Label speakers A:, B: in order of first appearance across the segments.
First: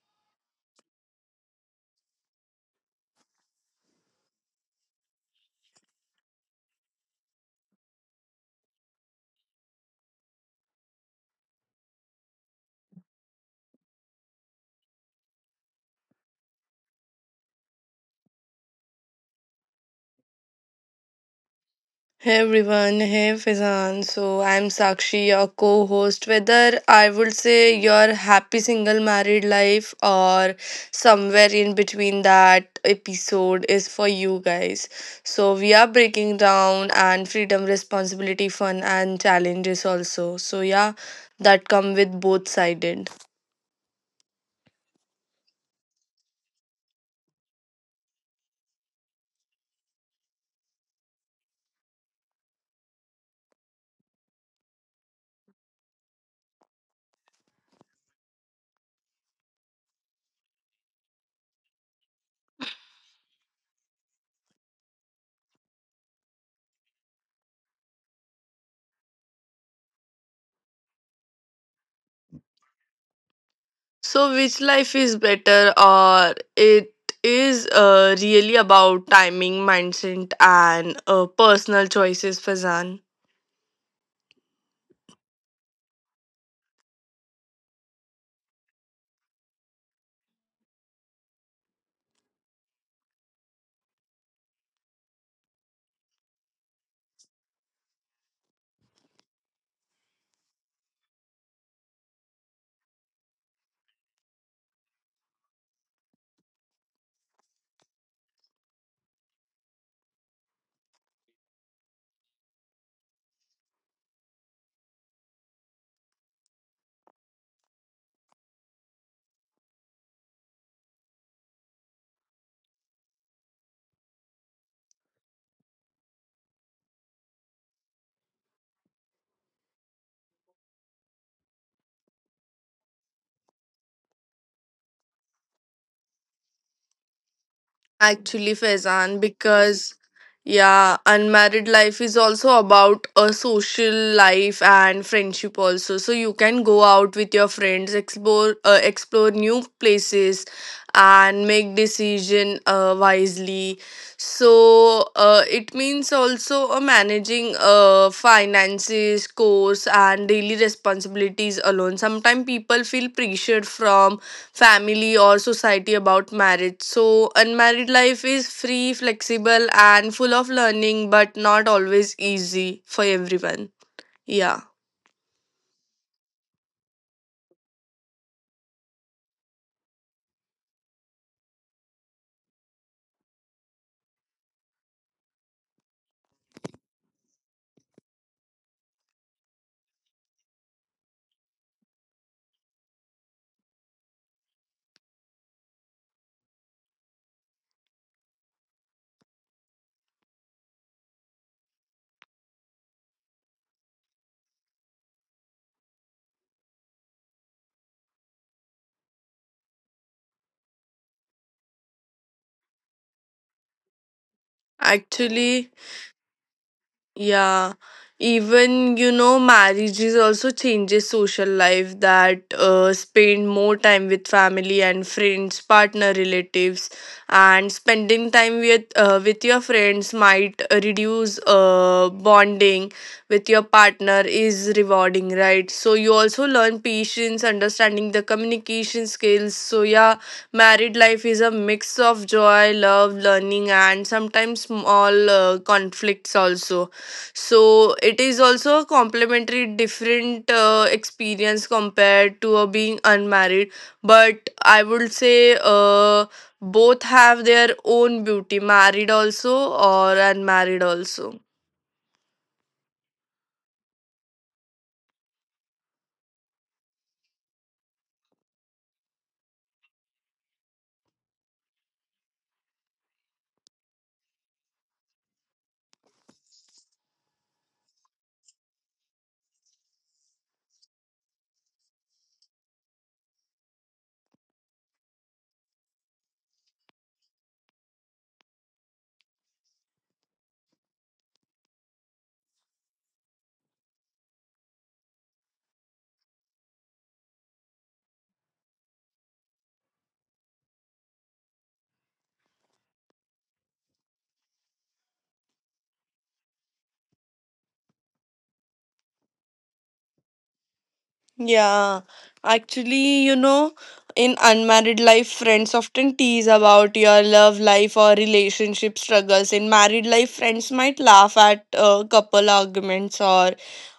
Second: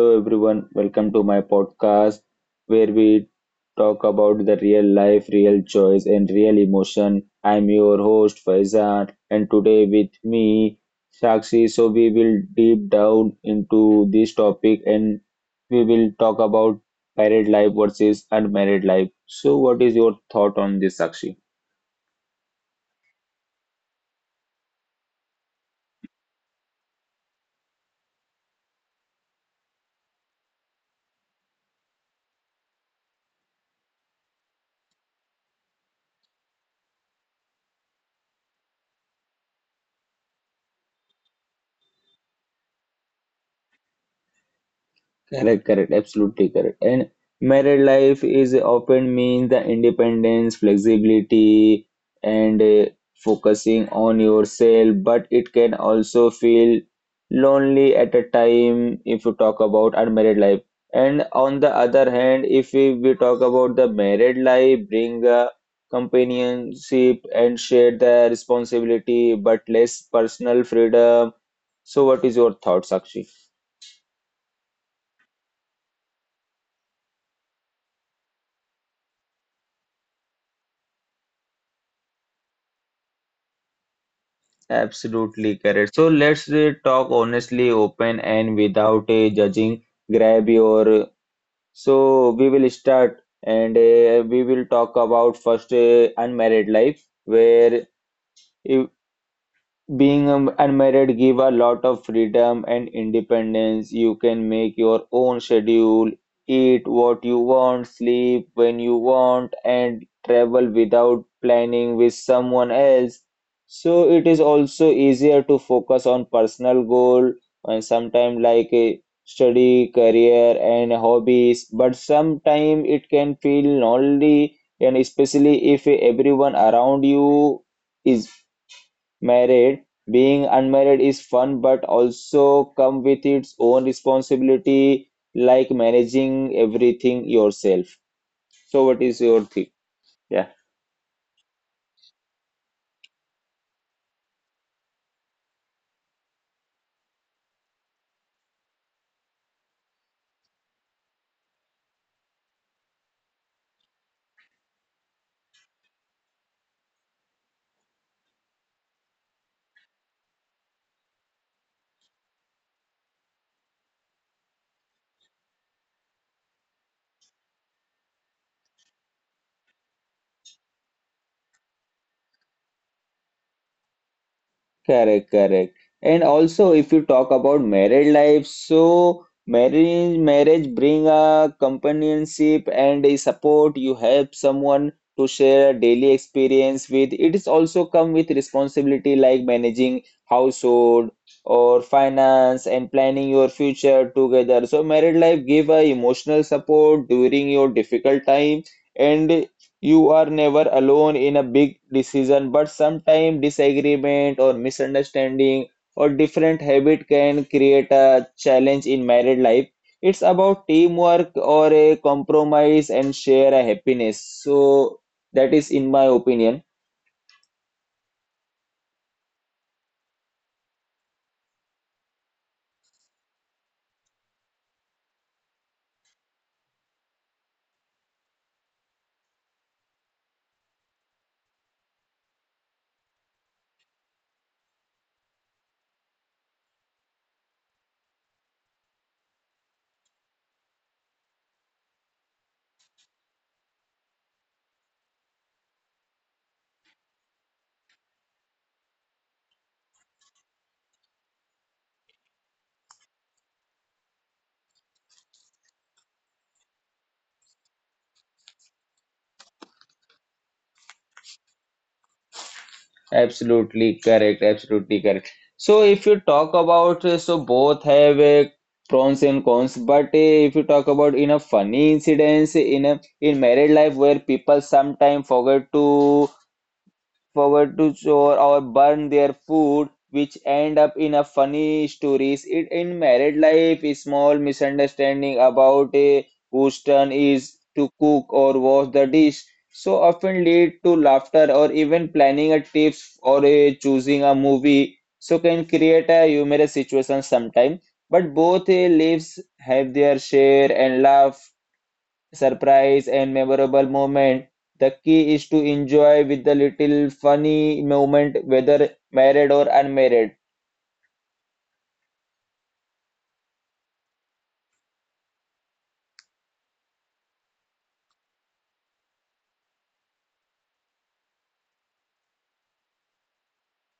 A: Hello, everyone. Welcome to my podcast where we talk about the real life, real choice, and real emotion. I'm your host, Faizan, and today with me, Sakshi. So, we will deep down into this topic and we will talk about married life versus unmarried life. So, what is your thought on this, Sakshi?
B: Hey everyone, hey Fizan. So I'm Sakshi, your co host. Whether I would say your happy single married life or somewhere in between, that episode is for you guys. So we are breaking down and freedom, responsibility, fun, and challenges also. So yeah, that come with both sided.
A: Correct, correct, absolutely correct. And married life is often means the independence, flexibility, and focusing on yourself, but it can also feel lonely at a time if you talk about unmarried life. And on the other hand, if we talk about the married life, bring a companionship and share the responsibility, but less personal freedom. So, what is your thoughts, Sakshi?
B: So, which life is better, or it is really about timing, mindset, and personal choices, Fazan?
A: Absolutely correct. So let's talk honestly, open, and without judging. Grab your. So we will start and we will talk about first unmarried life, where if being unmarried give a lot of freedom and independence. You can make your own schedule, eat what you want, sleep when you want, and travel without planning with someone else. So it is also easier to focus on personal goal and sometimes like a study, career, and hobbies. But sometimes it can feel lonely, and especially if everyone around you is married, being unmarried is fun but also come with its own responsibility like managing everything yourself.
B: Actually,
A: So what is
B: Faizan,
A: your thing?
B: because
A: Yeah.
B: yeah, unmarried life is also about a social life and friendship also. So you can go out with your friends, explore new places, and make decision wisely. So it means also managing finances, course, and daily responsibilities alone. Sometimes people feel pressured from family or society about marriage. So, unmarried life is free, flexible, and full of learning, but not always easy for everyone. Yeah,
A: Correct, correct. And also, if you talk about married life, so marriage bring a companionship and a support. You help someone to share a daily experience with. It is also come with responsibility like managing household or finance and planning your future together. So married life give a emotional support during your difficult time and you are never alone in a big decision, but sometimes disagreement or misunderstanding or different habit can create a challenge in married life. It's about teamwork or a compromise and share a happiness. So that
B: actually.
A: is in my opinion.
B: Yeah, even you know, marriages also changes social life, that spend more time with family and friends, partner, relatives, and spending time with with your friends might reduce bonding with your partner is rewarding, right? So you also learn patience, understanding the communication skills. So yeah, married life is a mix of joy, love, learning, and sometimes small conflicts also, so it is also a complementary different experience compared to being unmarried, but I would say both have their own beauty, married also or unmarried also.
A: Absolutely correct. Absolutely correct. So if you talk about, so both have pros and cons, but if you talk about in a funny incidents in a in married life where people sometimes forget to forward to chore or burn their food, which end up in a funny stories. It in married life, a small misunderstanding about a whose turn is to cook or wash the dish so often lead to laughter or even planning a tips or a choosing a movie so can create a humorous situation sometime but both lives have their share and laugh surprise and memorable moment. The key is to enjoy with the little funny moment, whether married or unmarried.
B: Yeah, actually, you know, in unmarried life, friends often tease about your love life or relationship struggles. In married life, friends might laugh at couple arguments or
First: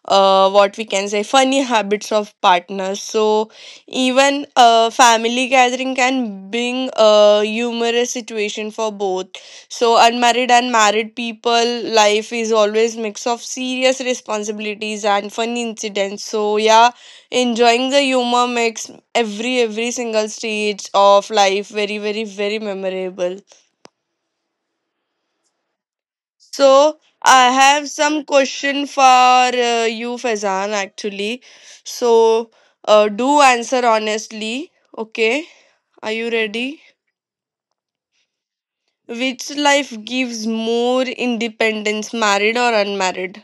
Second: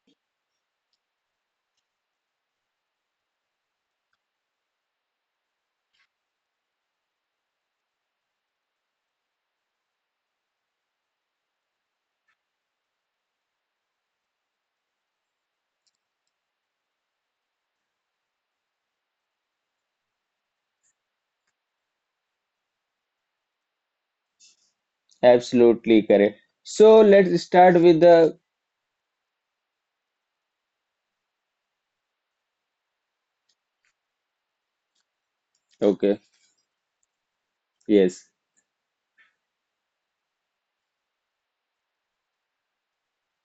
B: what we can say funny habits of partners. So, even a family gathering can bring a humorous situation for both. So, unmarried and married people life is always mix of serious responsibilities and funny incidents. So, yeah, enjoying the humor makes every single stage of life very, very, very memorable.
A: Absolutely correct.
B: So
A: So let's
B: I
A: start
B: have
A: with
B: some
A: the
B: question for you, Faizan. Actually, so do answer honestly. Okay, are
A: okay,
B: you ready?
A: yes.
B: Which life gives more independence, married or unmarried?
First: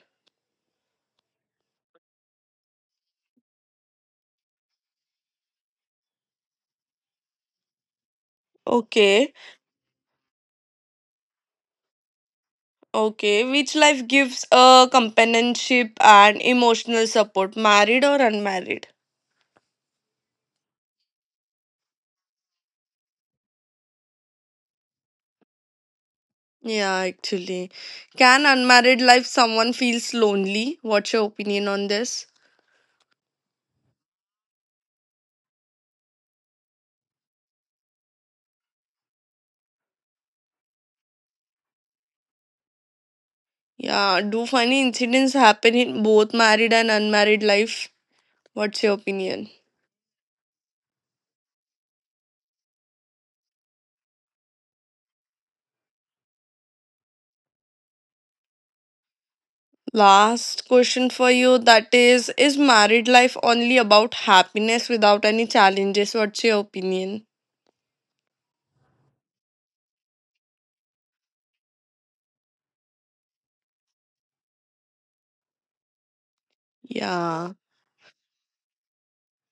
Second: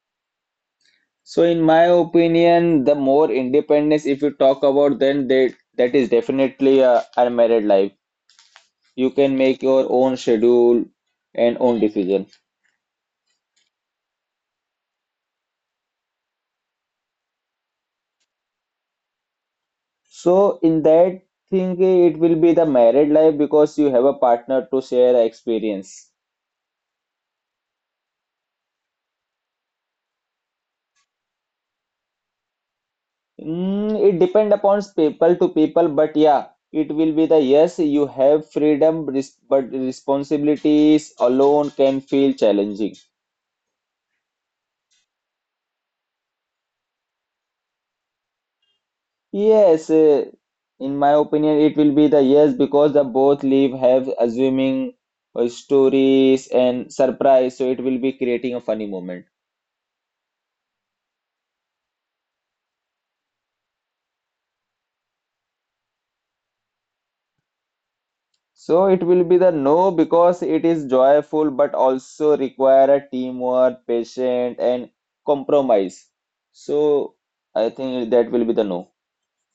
A: So in my opinion, the more independence if you talk about then that is definitely a unmarried life. You
B: Okay,
A: can make your own schedule and own decision.
B: okay. Which life gives a companionship and emotional support, married or unmarried?
A: So in that thing, it will be the married life because you have a partner to share experience.
B: Yeah, actually. Can unmarried life someone feels lonely? What's your opinion on this?
A: Mm, it depend upon people to people, but yeah, it will be the yes, you have freedom, but responsibilities alone can feel challenging.
B: Yeah, do funny incidents happen in both married and unmarried life? What's your opinion?
A: Yes, in my opinion, it will be the yes because the both leave have assuming stories and surprise, so it will be creating a funny moment.
B: Last question for you, that is married life only about happiness without any challenges? What's your opinion?
A: So it will be the no because it is joyful but also require a teamwork, patience and compromise. So
B: Yeah.
A: I think that will be the no.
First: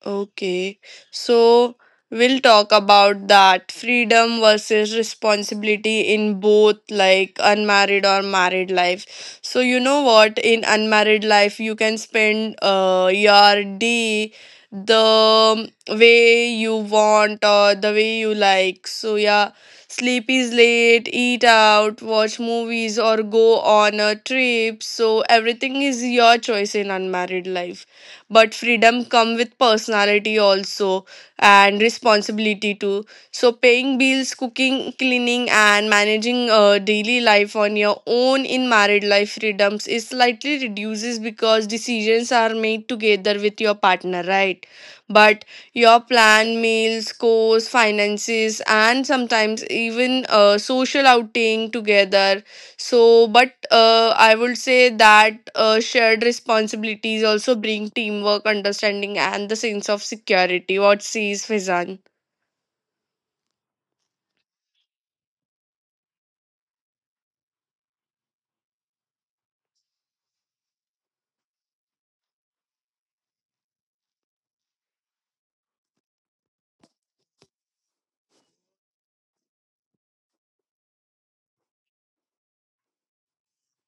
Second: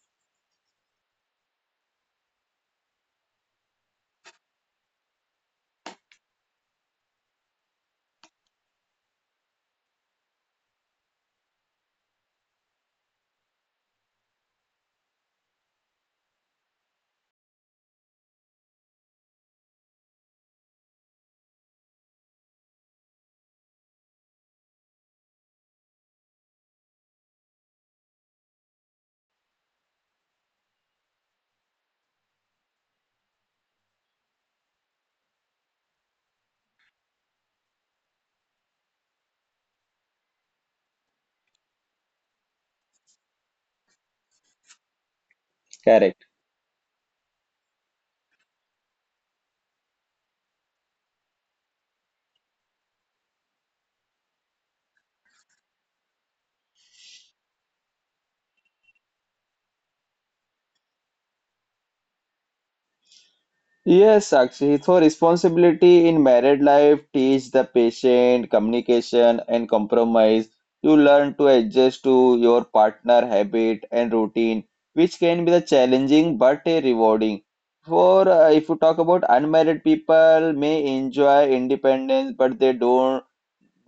B: Okay, so we'll talk about that freedom versus responsibility in both, like unmarried or married life. So you know what, in unmarried life you can spend your day the way you want or the way you like. So yeah, sleep is late, eat out, watch movies or go on a trip. So everything is your choice in unmarried life, but freedom come with personality also, and responsibility too. So paying bills, cooking, cleaning, and managing daily life on your own. In married life freedoms is slightly reduces because decisions are made together with your partner, right? But your
A: Correct.
B: plan meals, course, finances, and sometimes even social outing together. So, but I would say that shared responsibilities also bring teamwork, understanding, and the sense of security. What says Fizan?
A: Yes, Sakshi. So responsibility in married life teach the patient communication and compromise. You learn to adjust to your partner habit and routine, which can be the challenging but a rewarding. For if you talk about unmarried people may enjoy independence, but they don't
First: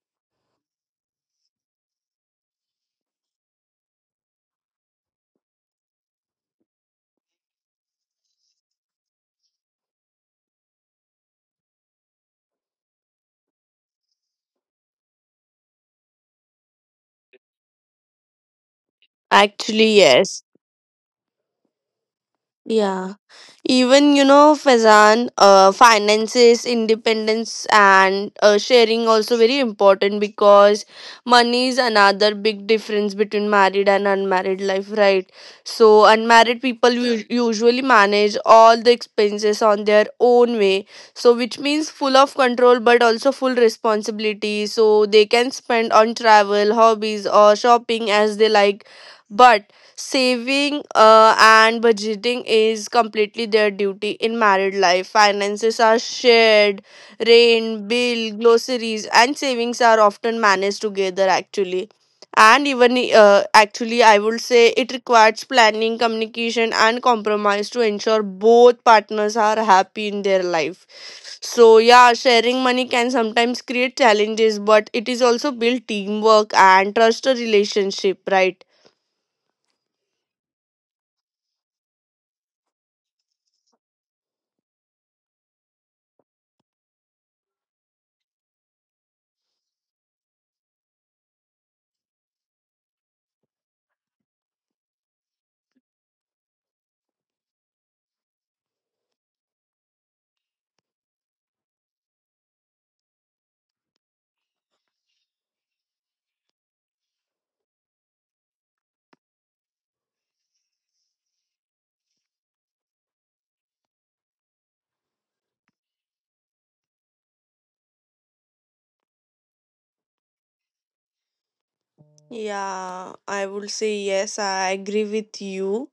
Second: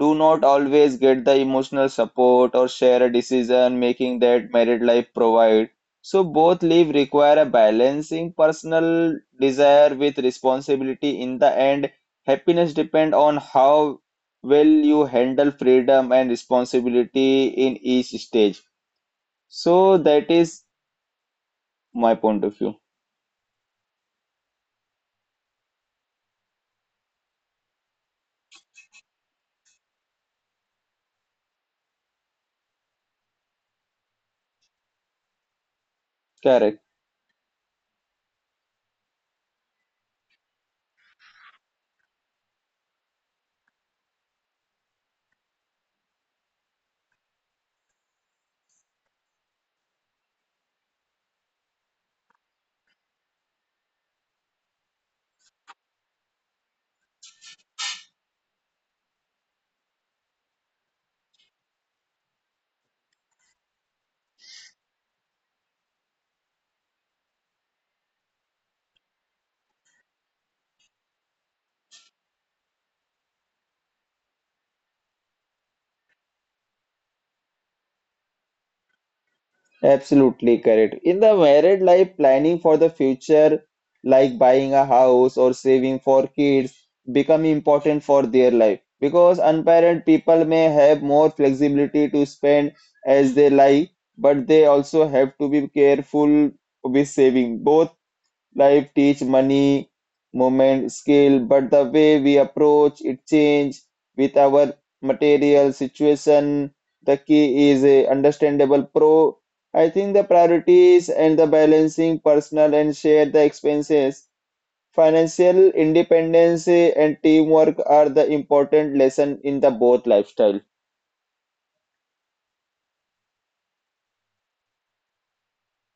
A: do not always get the emotional support or share a decision making that married life provide. So both live require a balancing personal desire with responsibility. In the end, happiness depend on how well you handle freedom and responsibility in each stage.
B: Actually,
A: So that
B: yes.
A: is my point of view.
B: Yeah. Even, you know, Fazan, finances, independence, and sharing also very important, because money is another big difference between married and unmarried life, right? So, unmarried
A: Correct.
B: people usually manage all the expenses on their own way, so which means full of control but also full responsibility. So, they can spend on travel, hobbies, or shopping as they like. But saving and budgeting is completely their duty. In married life finances are shared, rent, bill, groceries, and savings are often managed together, actually. And even actually, I would say it requires planning, communication, and compromise to ensure both partners are happy in their life. So yeah, sharing money can sometimes create challenges, but it is also build teamwork and trust a relationship, right?
A: Absolutely correct. In the married life, planning for the future, like buying a house or saving for kids, become important for their life because unparent people may have more flexibility to spend as they like, but they also have to be careful with saving. Both life teach money, moment, skill, but the way we approach it change with our material situation. The key is a understandable pro. I think the priorities and the balancing personal and share the expenses. Financial independence and teamwork are the important lesson in the both lifestyle.
B: Yeah, I would say yes, I agree with you,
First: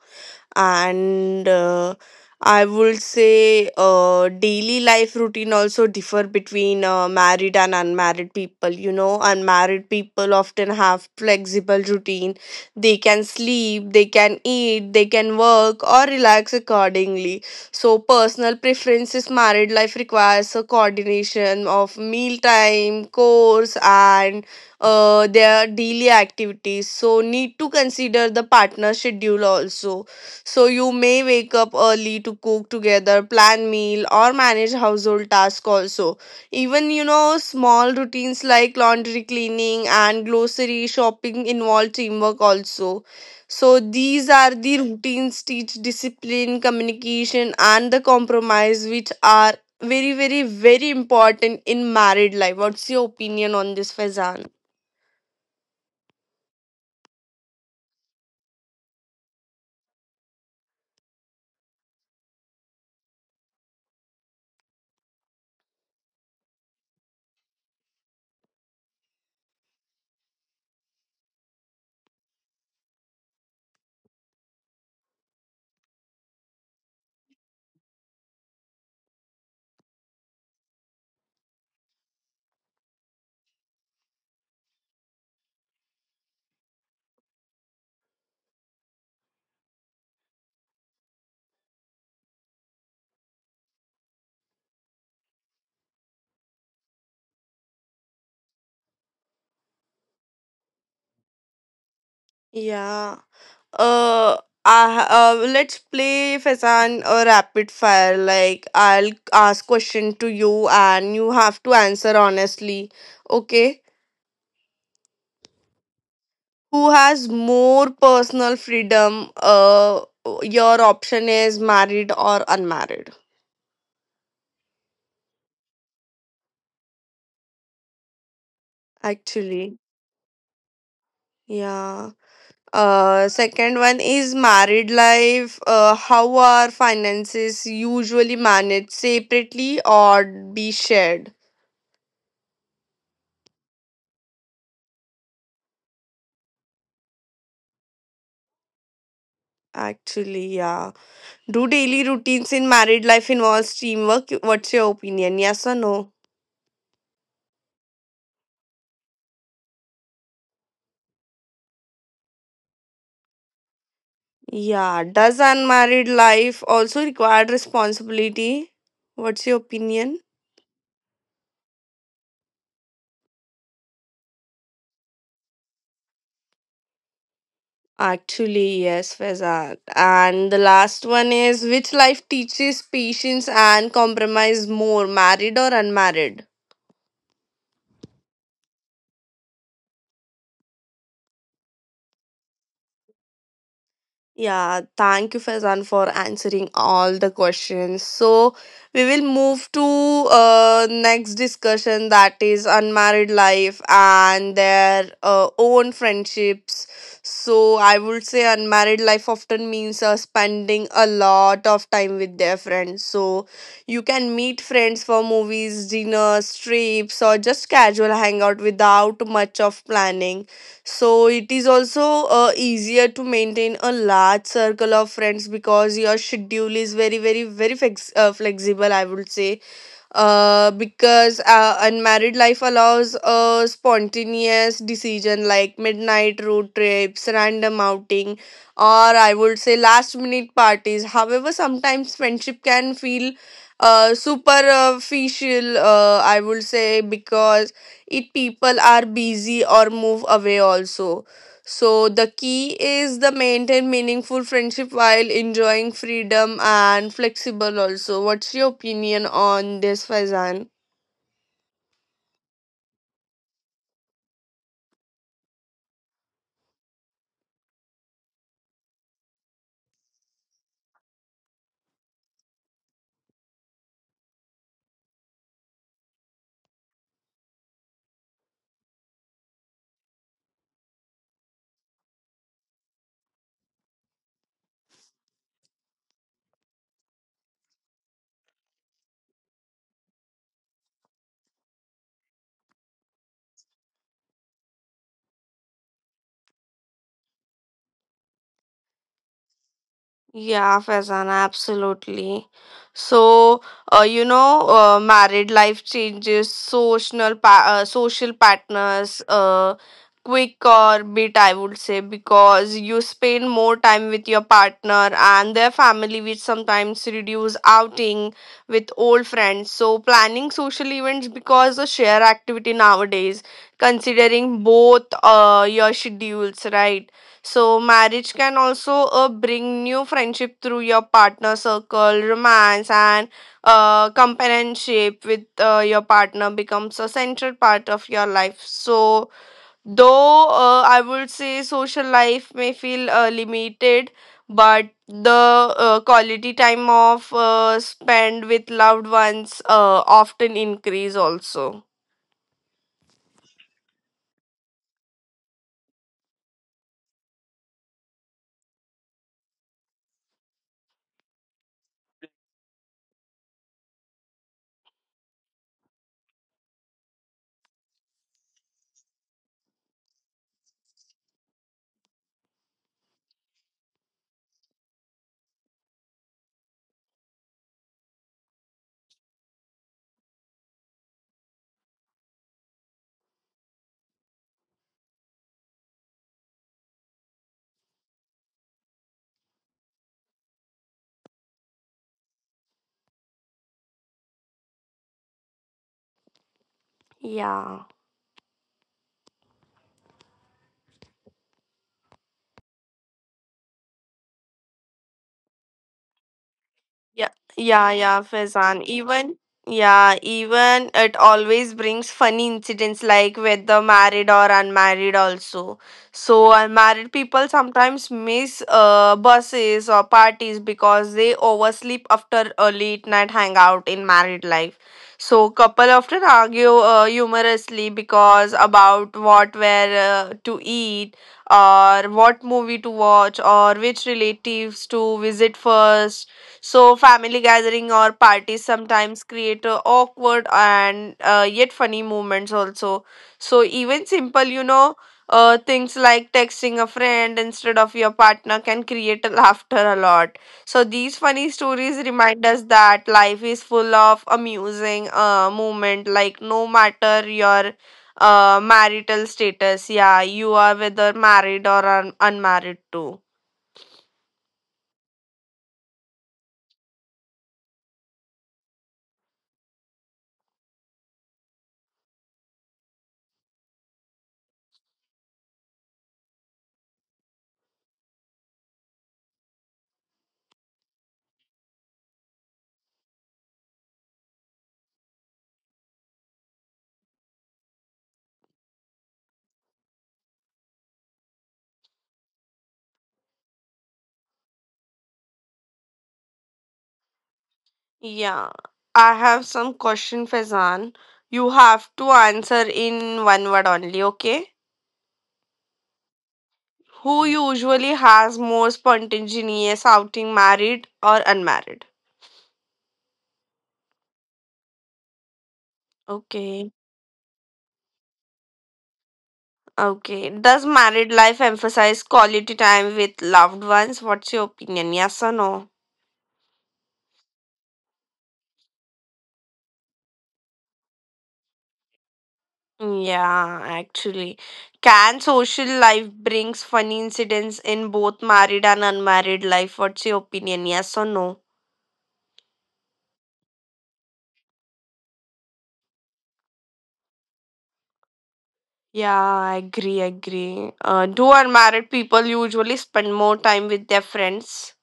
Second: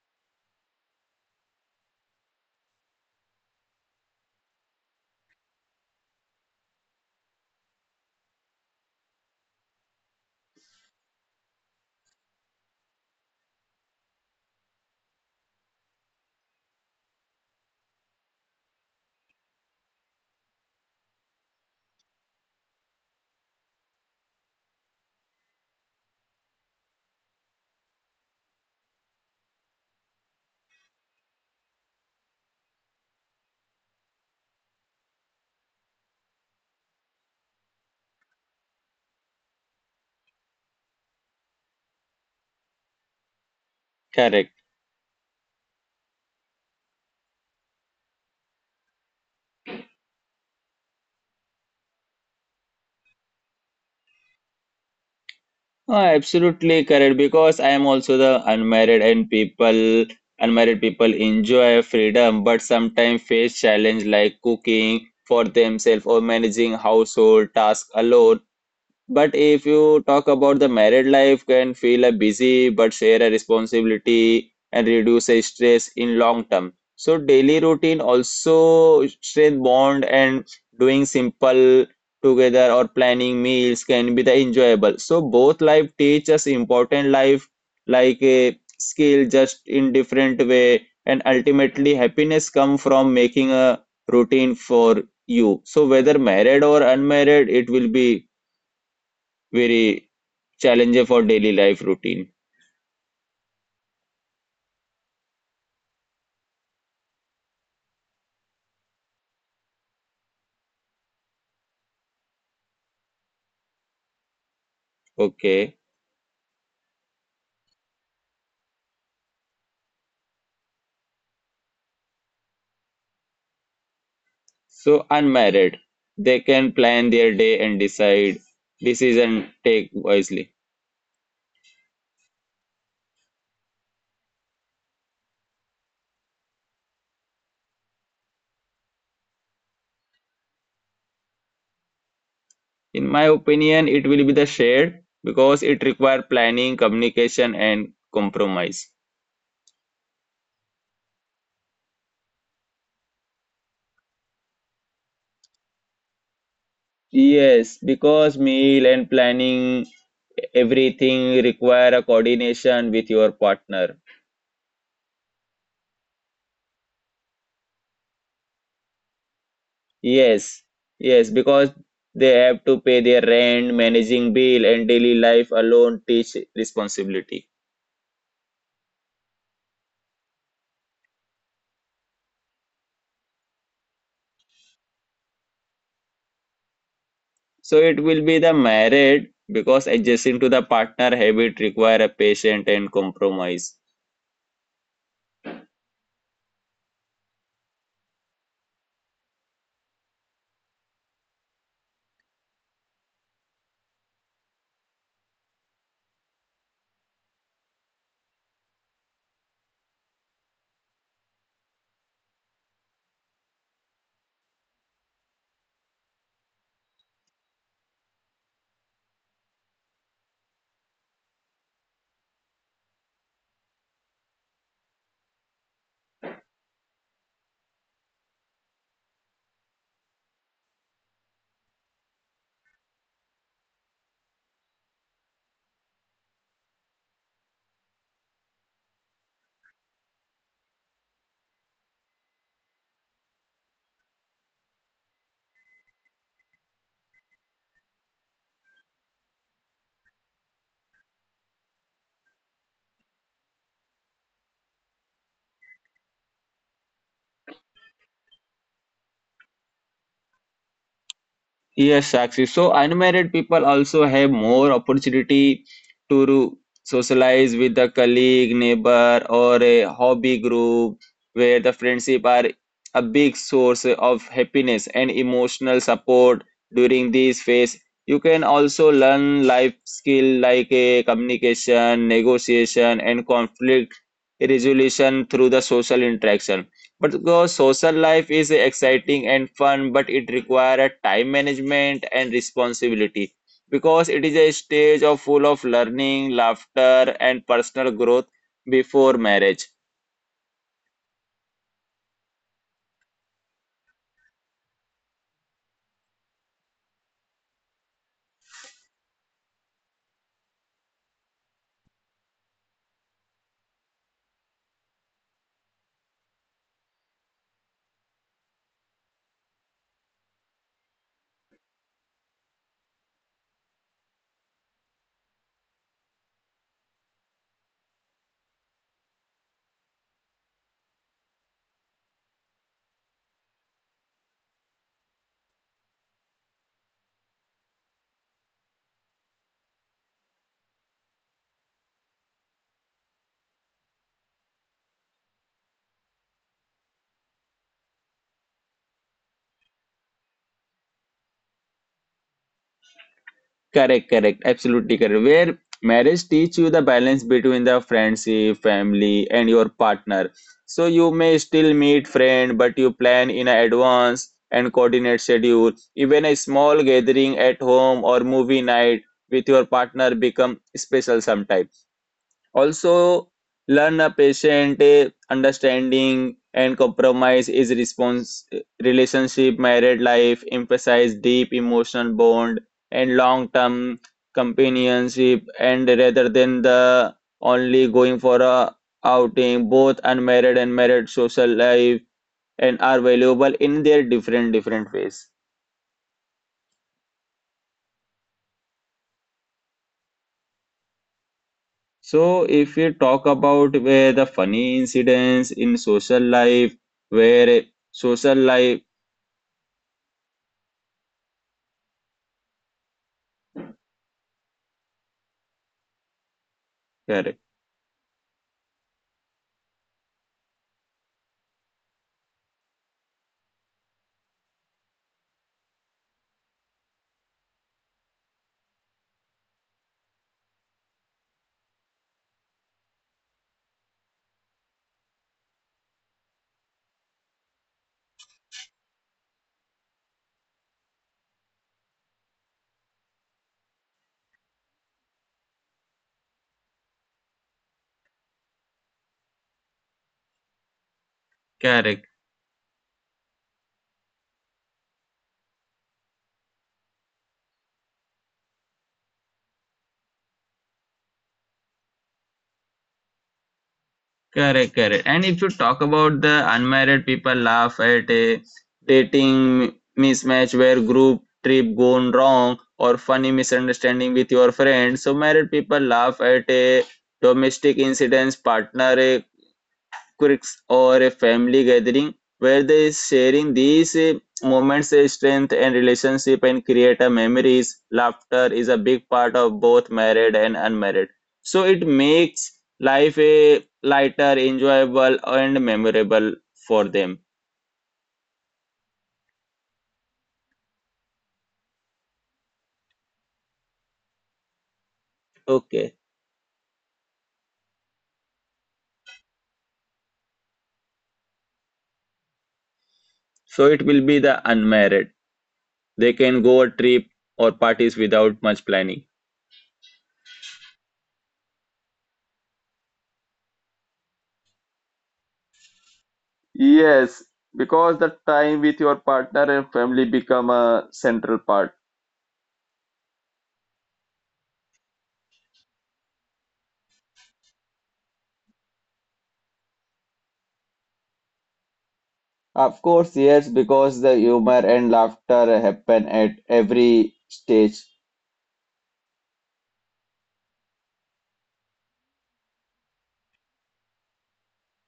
B: and I would say daily life routine also differ between married and unmarried people. You know, unmarried people often have flexible routine, they can sleep, they can eat, they can work or relax accordingly, so personal preferences. Married life requires a coordination of meal time, course, and their daily activities, so need to consider the partner schedule also. So you may wake up early to cook together, plan meal, or manage household tasks also. Even you know, small routines like laundry, cleaning, and grocery shopping involve teamwork also. So these
A: Correct.
B: are the routines teach discipline, communication, and the compromise, which are very, very, very important in married life. What's your opinion on this, Faizan?
A: Oh, absolutely correct because I am also the unmarried and people unmarried people enjoy freedom but sometimes face challenge like cooking for themselves or managing household tasks alone but if you talk about the married life, can feel a busy but share a responsibility and reduce a stress in long term. So daily routine also strength bond and doing simple together or planning meals can be the enjoyable. So both life teach us important life like a skill just in different way and ultimately happiness come from making a routine for you. So whether married or unmarried, it will be very challenging for daily life routine.
B: Yeah. Uh, I, let's play Faizan a rapid fire. Like I'll ask question to you and you have to answer honestly. Okay?
A: Okay.
B: Who has more personal freedom? Your option is married or unmarried.
A: So unmarried, they can plan their day and decide decision
B: Actually,
A: take wisely.
B: yeah. Second one is married life. How are finances usually managed, separately or be shared?
A: In my opinion, it will be the shared because it require planning, communication, and compromise.
B: Actually, yeah. Do daily routines in married life involves teamwork? What's your opinion? Yes or no?
A: Yes, because meal and planning everything require a coordination with your partner.
B: Yeah. Does unmarried life also require responsibility? What's your opinion?
A: Yes, yes, because they have to pay their rent, managing bill, and daily life alone teach responsibility.
B: Actually, yes, Faizan. And the last one is, which life teaches patience and compromise more, married or unmarried?
A: So it will be the married because adjusting to the partner habit require a patient and compromise.
B: Yeah, thank you, Faizan, for answering all the questions. So we will move to next discussion, that is unmarried life and their own friendships. So I would say unmarried life often means spending a lot of time with their friends. So you can meet friends for movies, dinners, trips, or just casual hangout without much of planning. So it is also easier to maintain a large circle of friends because your schedule is very, very, very, flexible, I would say. Because unmarried life allows a spontaneous decision like midnight road trips, random outing, or I would say last minute parties. However, sometimes friendship can feel superficial, I would say, because it people are busy or move away also, so the key is the maintain meaningful friendship while enjoying freedom and flexible also. What's your opinion on this, Faizan?
A: Yes, actually. So unmarried people also have more opportunity to socialize with the colleague, neighbor, or a hobby group where the friendship are a big source of happiness and emotional support during this phase. You can also learn life skill like a communication, negotiation, and conflict resolution through the social interaction. But because social life is exciting and fun, but it requires time management and responsibility. Because it is a stage of full of learning, laughter, and personal growth before marriage.
B: Yeah, Faizan, absolutely. So, you know, married life changes social pa social partners, quick or bit, I would say, because you spend more time with your partner and their family, which sometimes reduce outing with old friends. So, planning social events because a shared activity nowadays, considering both your schedules, right? So marriage can also bring new friendship through your partner circle, romance, and companionship with your partner becomes a central part of your life. So though I would say social life may feel limited, but the quality time of spend with loved ones often increase also.
A: Correct, correct, absolutely correct. Where marriage teach you the balance between the friendship, family, and your partner. So you may still meet friend, but you plan in advance and coordinate schedule. Even a small gathering at home or movie night with your partner become special sometime. Also, learn a patient, understanding and compromise is response relationship, married life, emphasize deep emotional bond and long-term companionship, and rather than the only going for a outing, both unmarried and married social life and are valuable in their different ways.
B: Yeah.
A: So, if we talk about where the funny incidents in social life,
B: Yeah,
A: where
B: yeah,
A: social
B: Faizan.
A: life
B: Even yeah, even it always brings funny incidents, like whether married or unmarried also. So unmarried
A: correct,
B: people sometimes miss buses or parties because they oversleep after a late night hangout. In married life, so couple often argue humorously because about what, where to eat or what movie to watch or which relatives to visit first. So, family gathering or parties sometimes create awkward and yet funny moments also. So, even simple, you know, things like texting a friend instead of your partner can create a laughter a lot. So, these funny stories
A: correct,
B: remind us that life is full of amusing moment, like no matter your marital status, yeah, you are whether married or unmarried too.
A: correct, correct. And if you talk about the unmarried people laugh at a dating mismatch where group trip gone wrong or funny misunderstanding with your friend. So married people laugh at a domestic incidents, partner quirks or a family gathering where they sharing these moments, strength and relationship and create a memories laughter is a big part of both married and unmarried so it makes life a lighter enjoyable and memorable for them
B: Yeah, I have some question, Faizan. You have to answer in one word only, okay?
A: okay
B: Who Mm. usually has more spontaneous outing, married or unmarried?
A: so it will be the unmarried they can go a
B: Okay,
A: trip or parties without much planning.
B: okay. Does married life emphasize quality time with loved ones? What's your opinion? Yes or no?
A: Yes, because the time with your partner and family become a central part.
B: Yeah, actually. Can social life brings funny incidents in both married and unmarried life? What's your opinion? Yes or no?
A: Of course, yes, because the humor and laughter happen at every stage.
B: Yeah, I agree, agree. Do unmarried people usually spend more time with their friends?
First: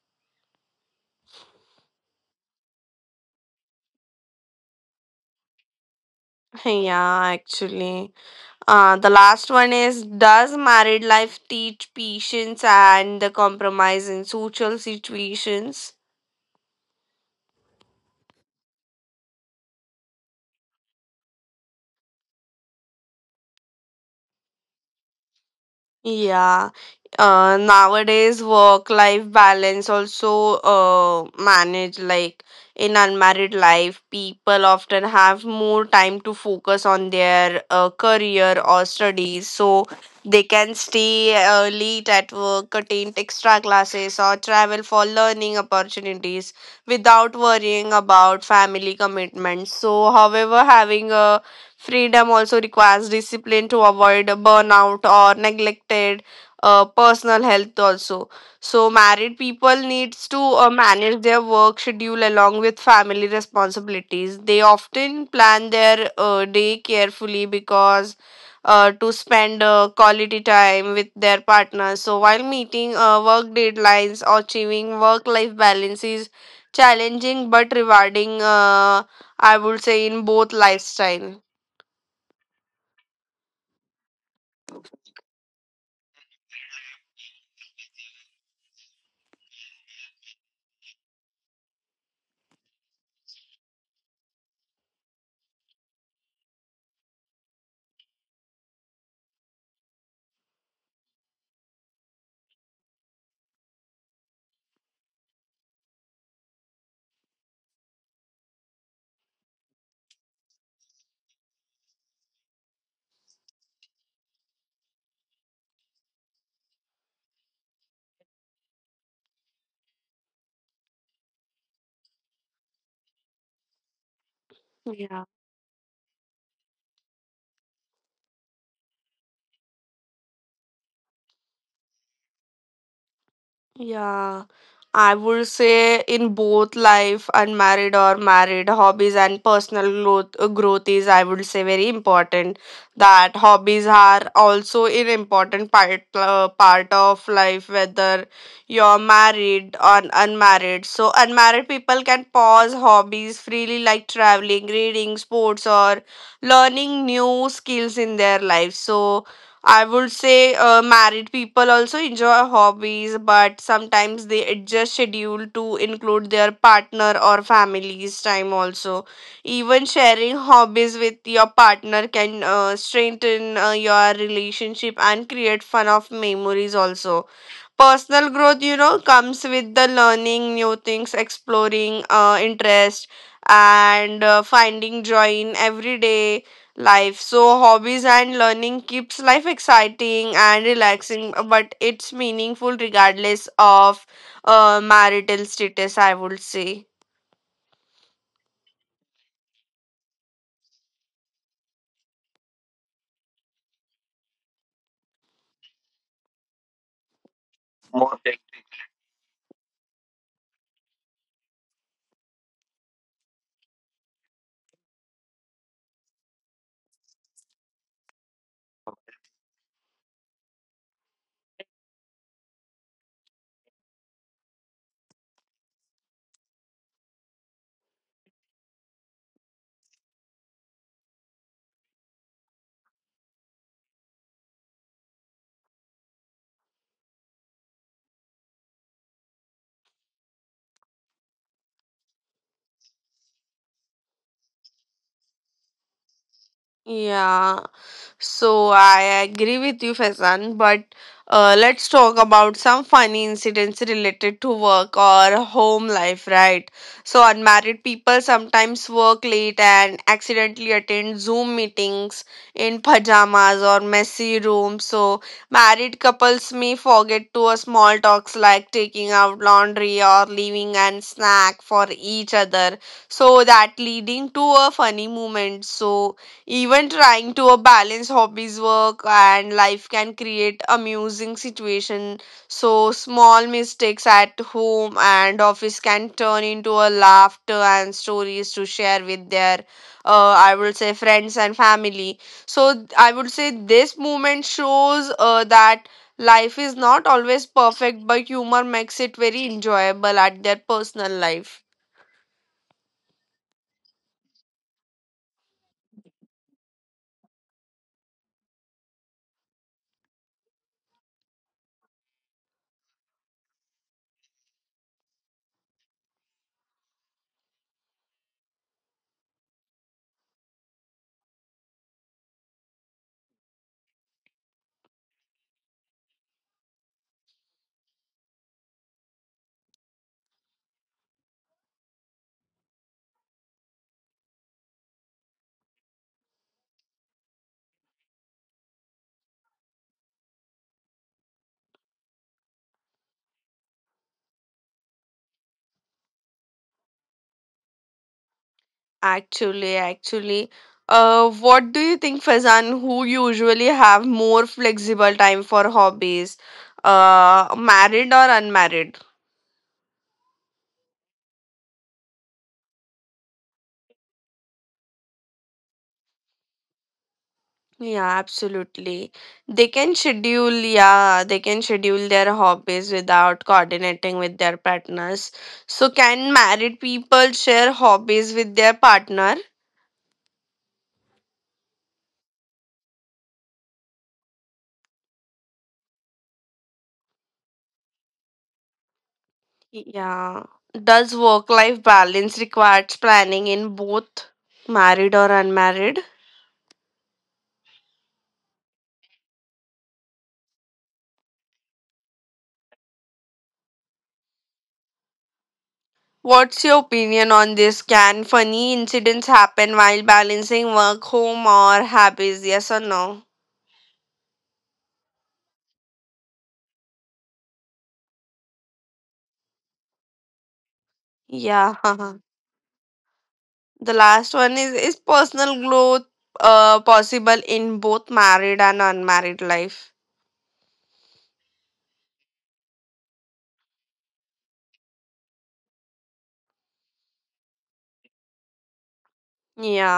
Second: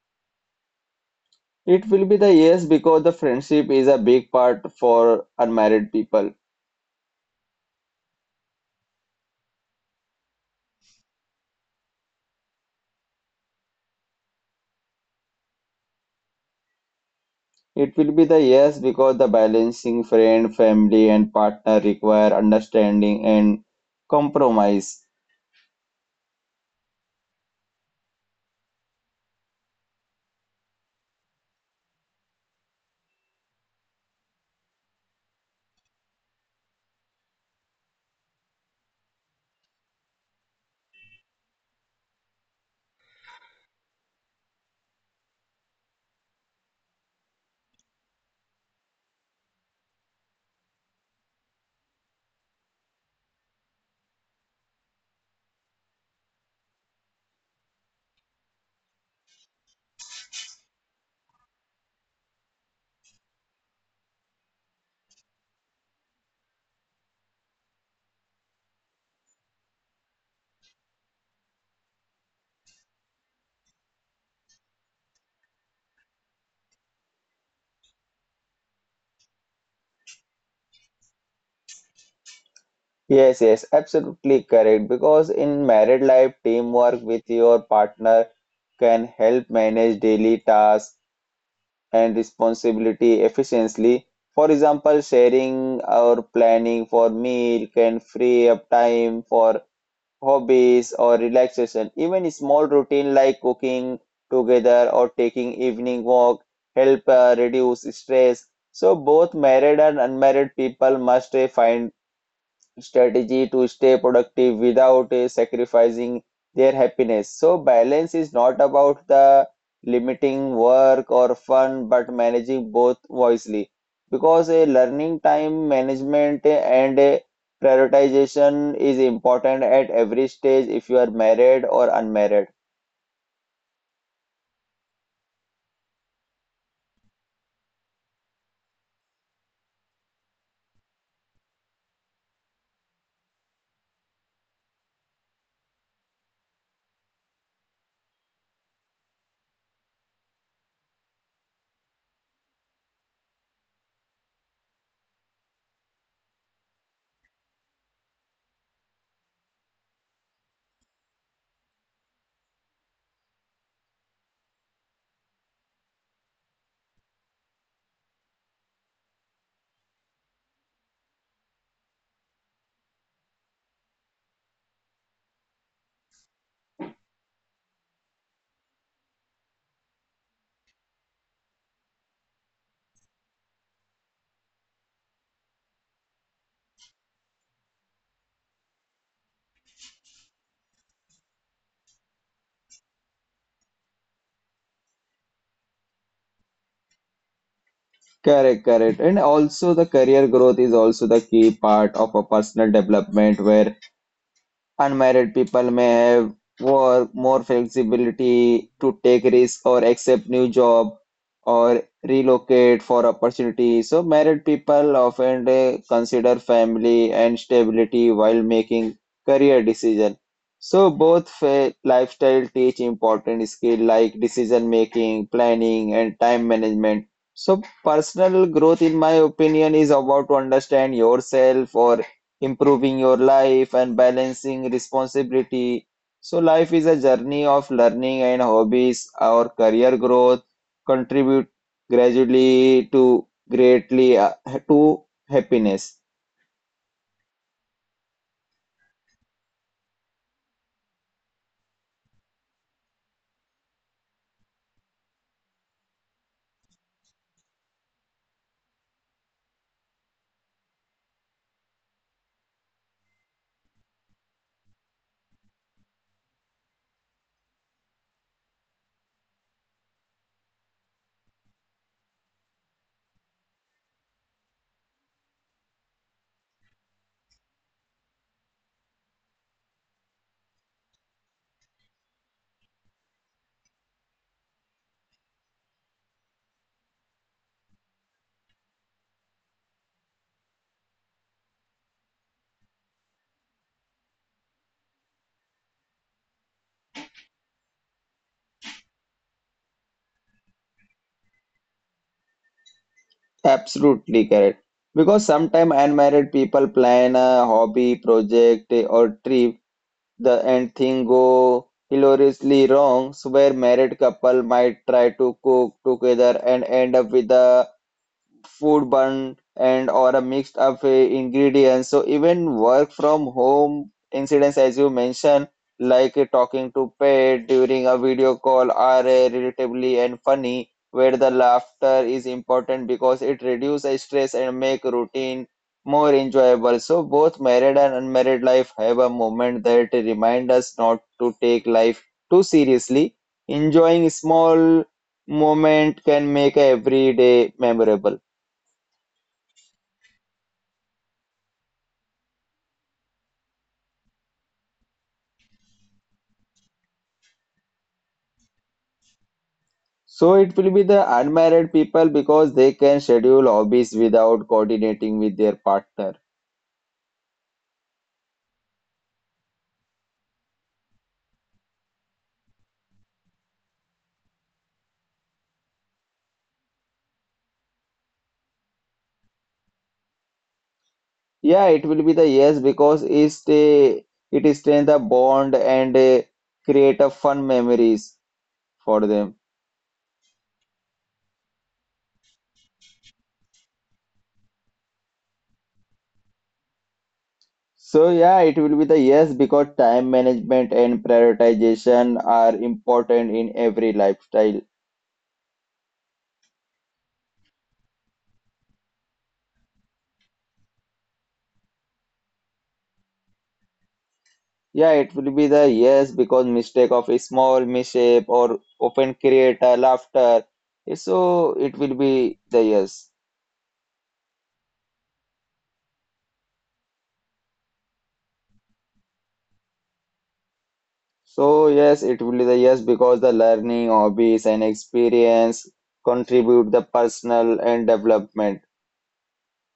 A: It will be the yes because the friendship is a big part for unmarried people.
B: Yeah, actually. The last one is, does married life teach patience and the compromise in social situations?
A: It will be the yes because the balancing friend, family, and partner require understanding and compromise.
B: Yeah. Nowadays, work-life balance also managed, like in unmarried life, people often have more time to focus on their career or studies. So they can stay late at work, attend extra classes, or travel for learning opportunities without worrying about family commitments. So, however, having a freedom also requires discipline to avoid burnout or neglected personal health also. So married people needs to manage their work schedule along with family responsibilities. They often plan their day carefully because to spend quality time with their partner. So while meeting work deadlines, or achieving work-life balance is challenging but rewarding. I would say in both lifestyle.
A: Yes, yes, absolutely correct. Because in married life, teamwork with your partner can help manage daily tasks and responsibility efficiently. For example, sharing our planning for meal can free up time for hobbies or relaxation. Even small routine like cooking together or taking evening walk help reduce stress. So both married and unmarried people must find strategy to stay productive without sacrificing their happiness. So, balance is not about the limiting work or fun, but managing both wisely. Because a
B: Yeah.
A: learning time management and a prioritization is important at every stage if you are married or unmarried.
B: Yeah. I would say in both life, unmarried or married, hobbies and personal growth growth is I would say very important. That hobbies are also an important part of life, whether you're married or unmarried. So unmarried people can pause hobbies freely, like traveling, reading, sports, or learning new skills in their life. So I would say married people also enjoy hobbies, but sometimes they adjust schedule to include their partner or family's time also. Even sharing hobbies with your partner can strengthen your relationship and create fun of memories also. Personal growth, comes with the learning new things, exploring interest, and finding joy in everyday life. So hobbies and learning keeps life exciting and relaxing, but it's meaningful regardless of marital status, I would say.
A: Correct, correct. And also the career growth is also the key part of a personal development where unmarried people may have were more flexibility to take risks or accept new job or relocate for opportunity. So married people often consider family and stability while making career decision. So both lifestyle teach important skill like decision making, planning, and time management. So personal growth, in my opinion, is about to understand yourself or improving your life and balancing responsibility. So, life is a journey of learning and hobbies. Our career growth contribute gradually to greatly to happiness.
B: Yeah, so I agree with you, Faizan, but let's talk about some funny incidents related to work or home life, right? So, unmarried people sometimes work late and accidentally attend Zoom meetings in pajamas or messy rooms. So, married couples may forget to a small talks like taking out laundry or leaving an snack for each other. So, that leading to a funny moment. So, even trying to balance hobbies, work, and life can create amusing situation. So small mistakes at home and office can turn into a laughter and stories to share with their, I would say, friends and family. So I would say this movement shows that life is not always perfect, but humor makes it very enjoyable at their personal life.
A: Absolutely correct. Because sometimes unmarried people plan a hobby, project, or trip, the end thing go hilariously wrong. So where married couple might try to cook together and end up with a food bun and or a mixed up ingredients. So even work from home incidents, as you mentioned, like talking to pet during a video call are relatively and funny, where the laughter is important because it reduces stress and make routine more enjoyable. So both married and unmarried life have a moment that remind us not to take life too seriously. Enjoying small moment can make every day memorable.
B: Actually, actually, what do you think, Faizan, who usually have more flexible time for hobbies, married or unmarried?
A: So it will be the unmarried people because they can schedule hobbies without coordinating with their partner.
B: Yeah, absolutely. They can schedule, yeah, they can schedule their hobbies without coordinating with their partners. So, can married people share hobbies with their partner?
A: Yeah, it will be the yes because it strengthens the bond and create a fun memories for them.
B: Yeah. Does work-life balance requires planning in both married or unmarried?
A: So yeah, it will be the yes because time management and prioritization are important in every lifestyle.
B: What's your opinion on this? Can funny incidents happen while balancing work, home, or habits? Yes or no?
A: Yeah, it will be the yes because mistake of a small mishap or often create a laughter. So
B: Yeah.
A: it will be the yes.
B: The last one is personal growth possible in both married and unmarried life?
A: So yes, it will be the yes because the learning, hobbies, and experience contribute the personal and development.
B: Yeah,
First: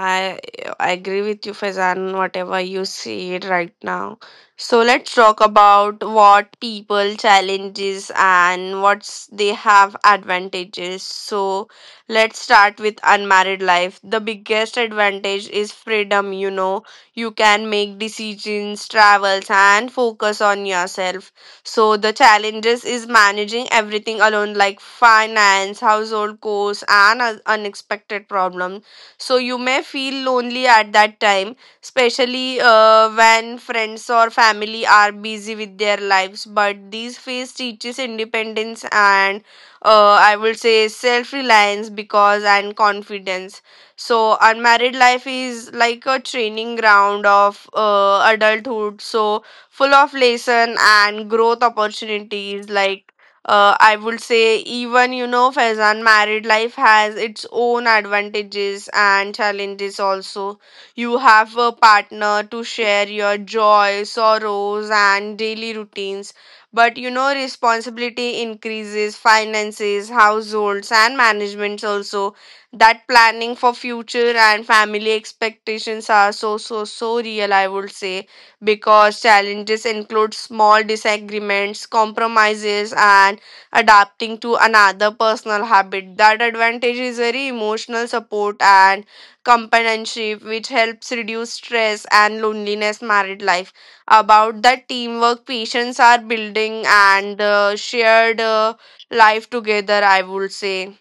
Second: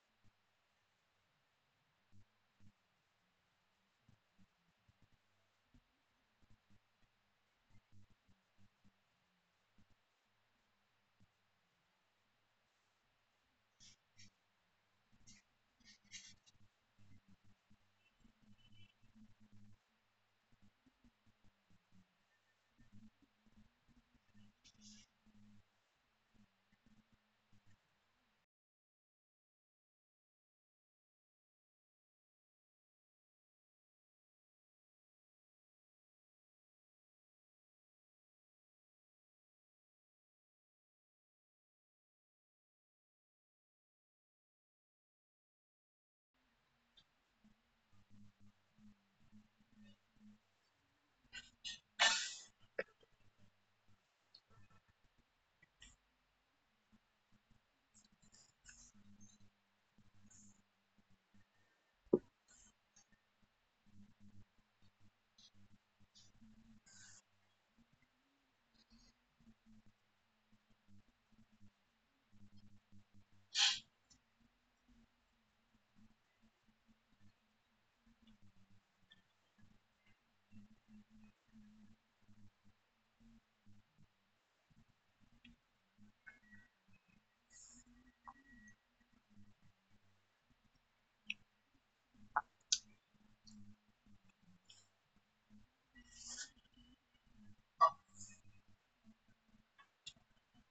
B: I agree with you, Faizan, whatever you said right now. So let's talk about what people challenges and what's they have advantages. So let's start with unmarried life. The biggest advantage is freedom, you know. You can make decisions, travels and focus on yourself. So the challenges is managing everything alone like finance, household costs and unexpected problems, so you may feel lonely at that time, especially when friends or family are busy with their lives. But these phase teaches independence and, I would say, self reliance because and confidence. So unmarried life is like a training ground of adulthood. So full of lesson and growth opportunities, like I would say. Even you know, Faizan, married life has its own advantages and challenges also. You have a partner to share your joy, sorrows and daily routines. But you know responsibility increases, finances, households and managements also. That planning for future and family expectations are so so so real, I would say, because challenges include small disagreements, compromises, and adapting to another personal habit. That advantage is very emotional support and companionship, which helps reduce stress and loneliness married life. About that teamwork, patients are building and shared life together, I would say.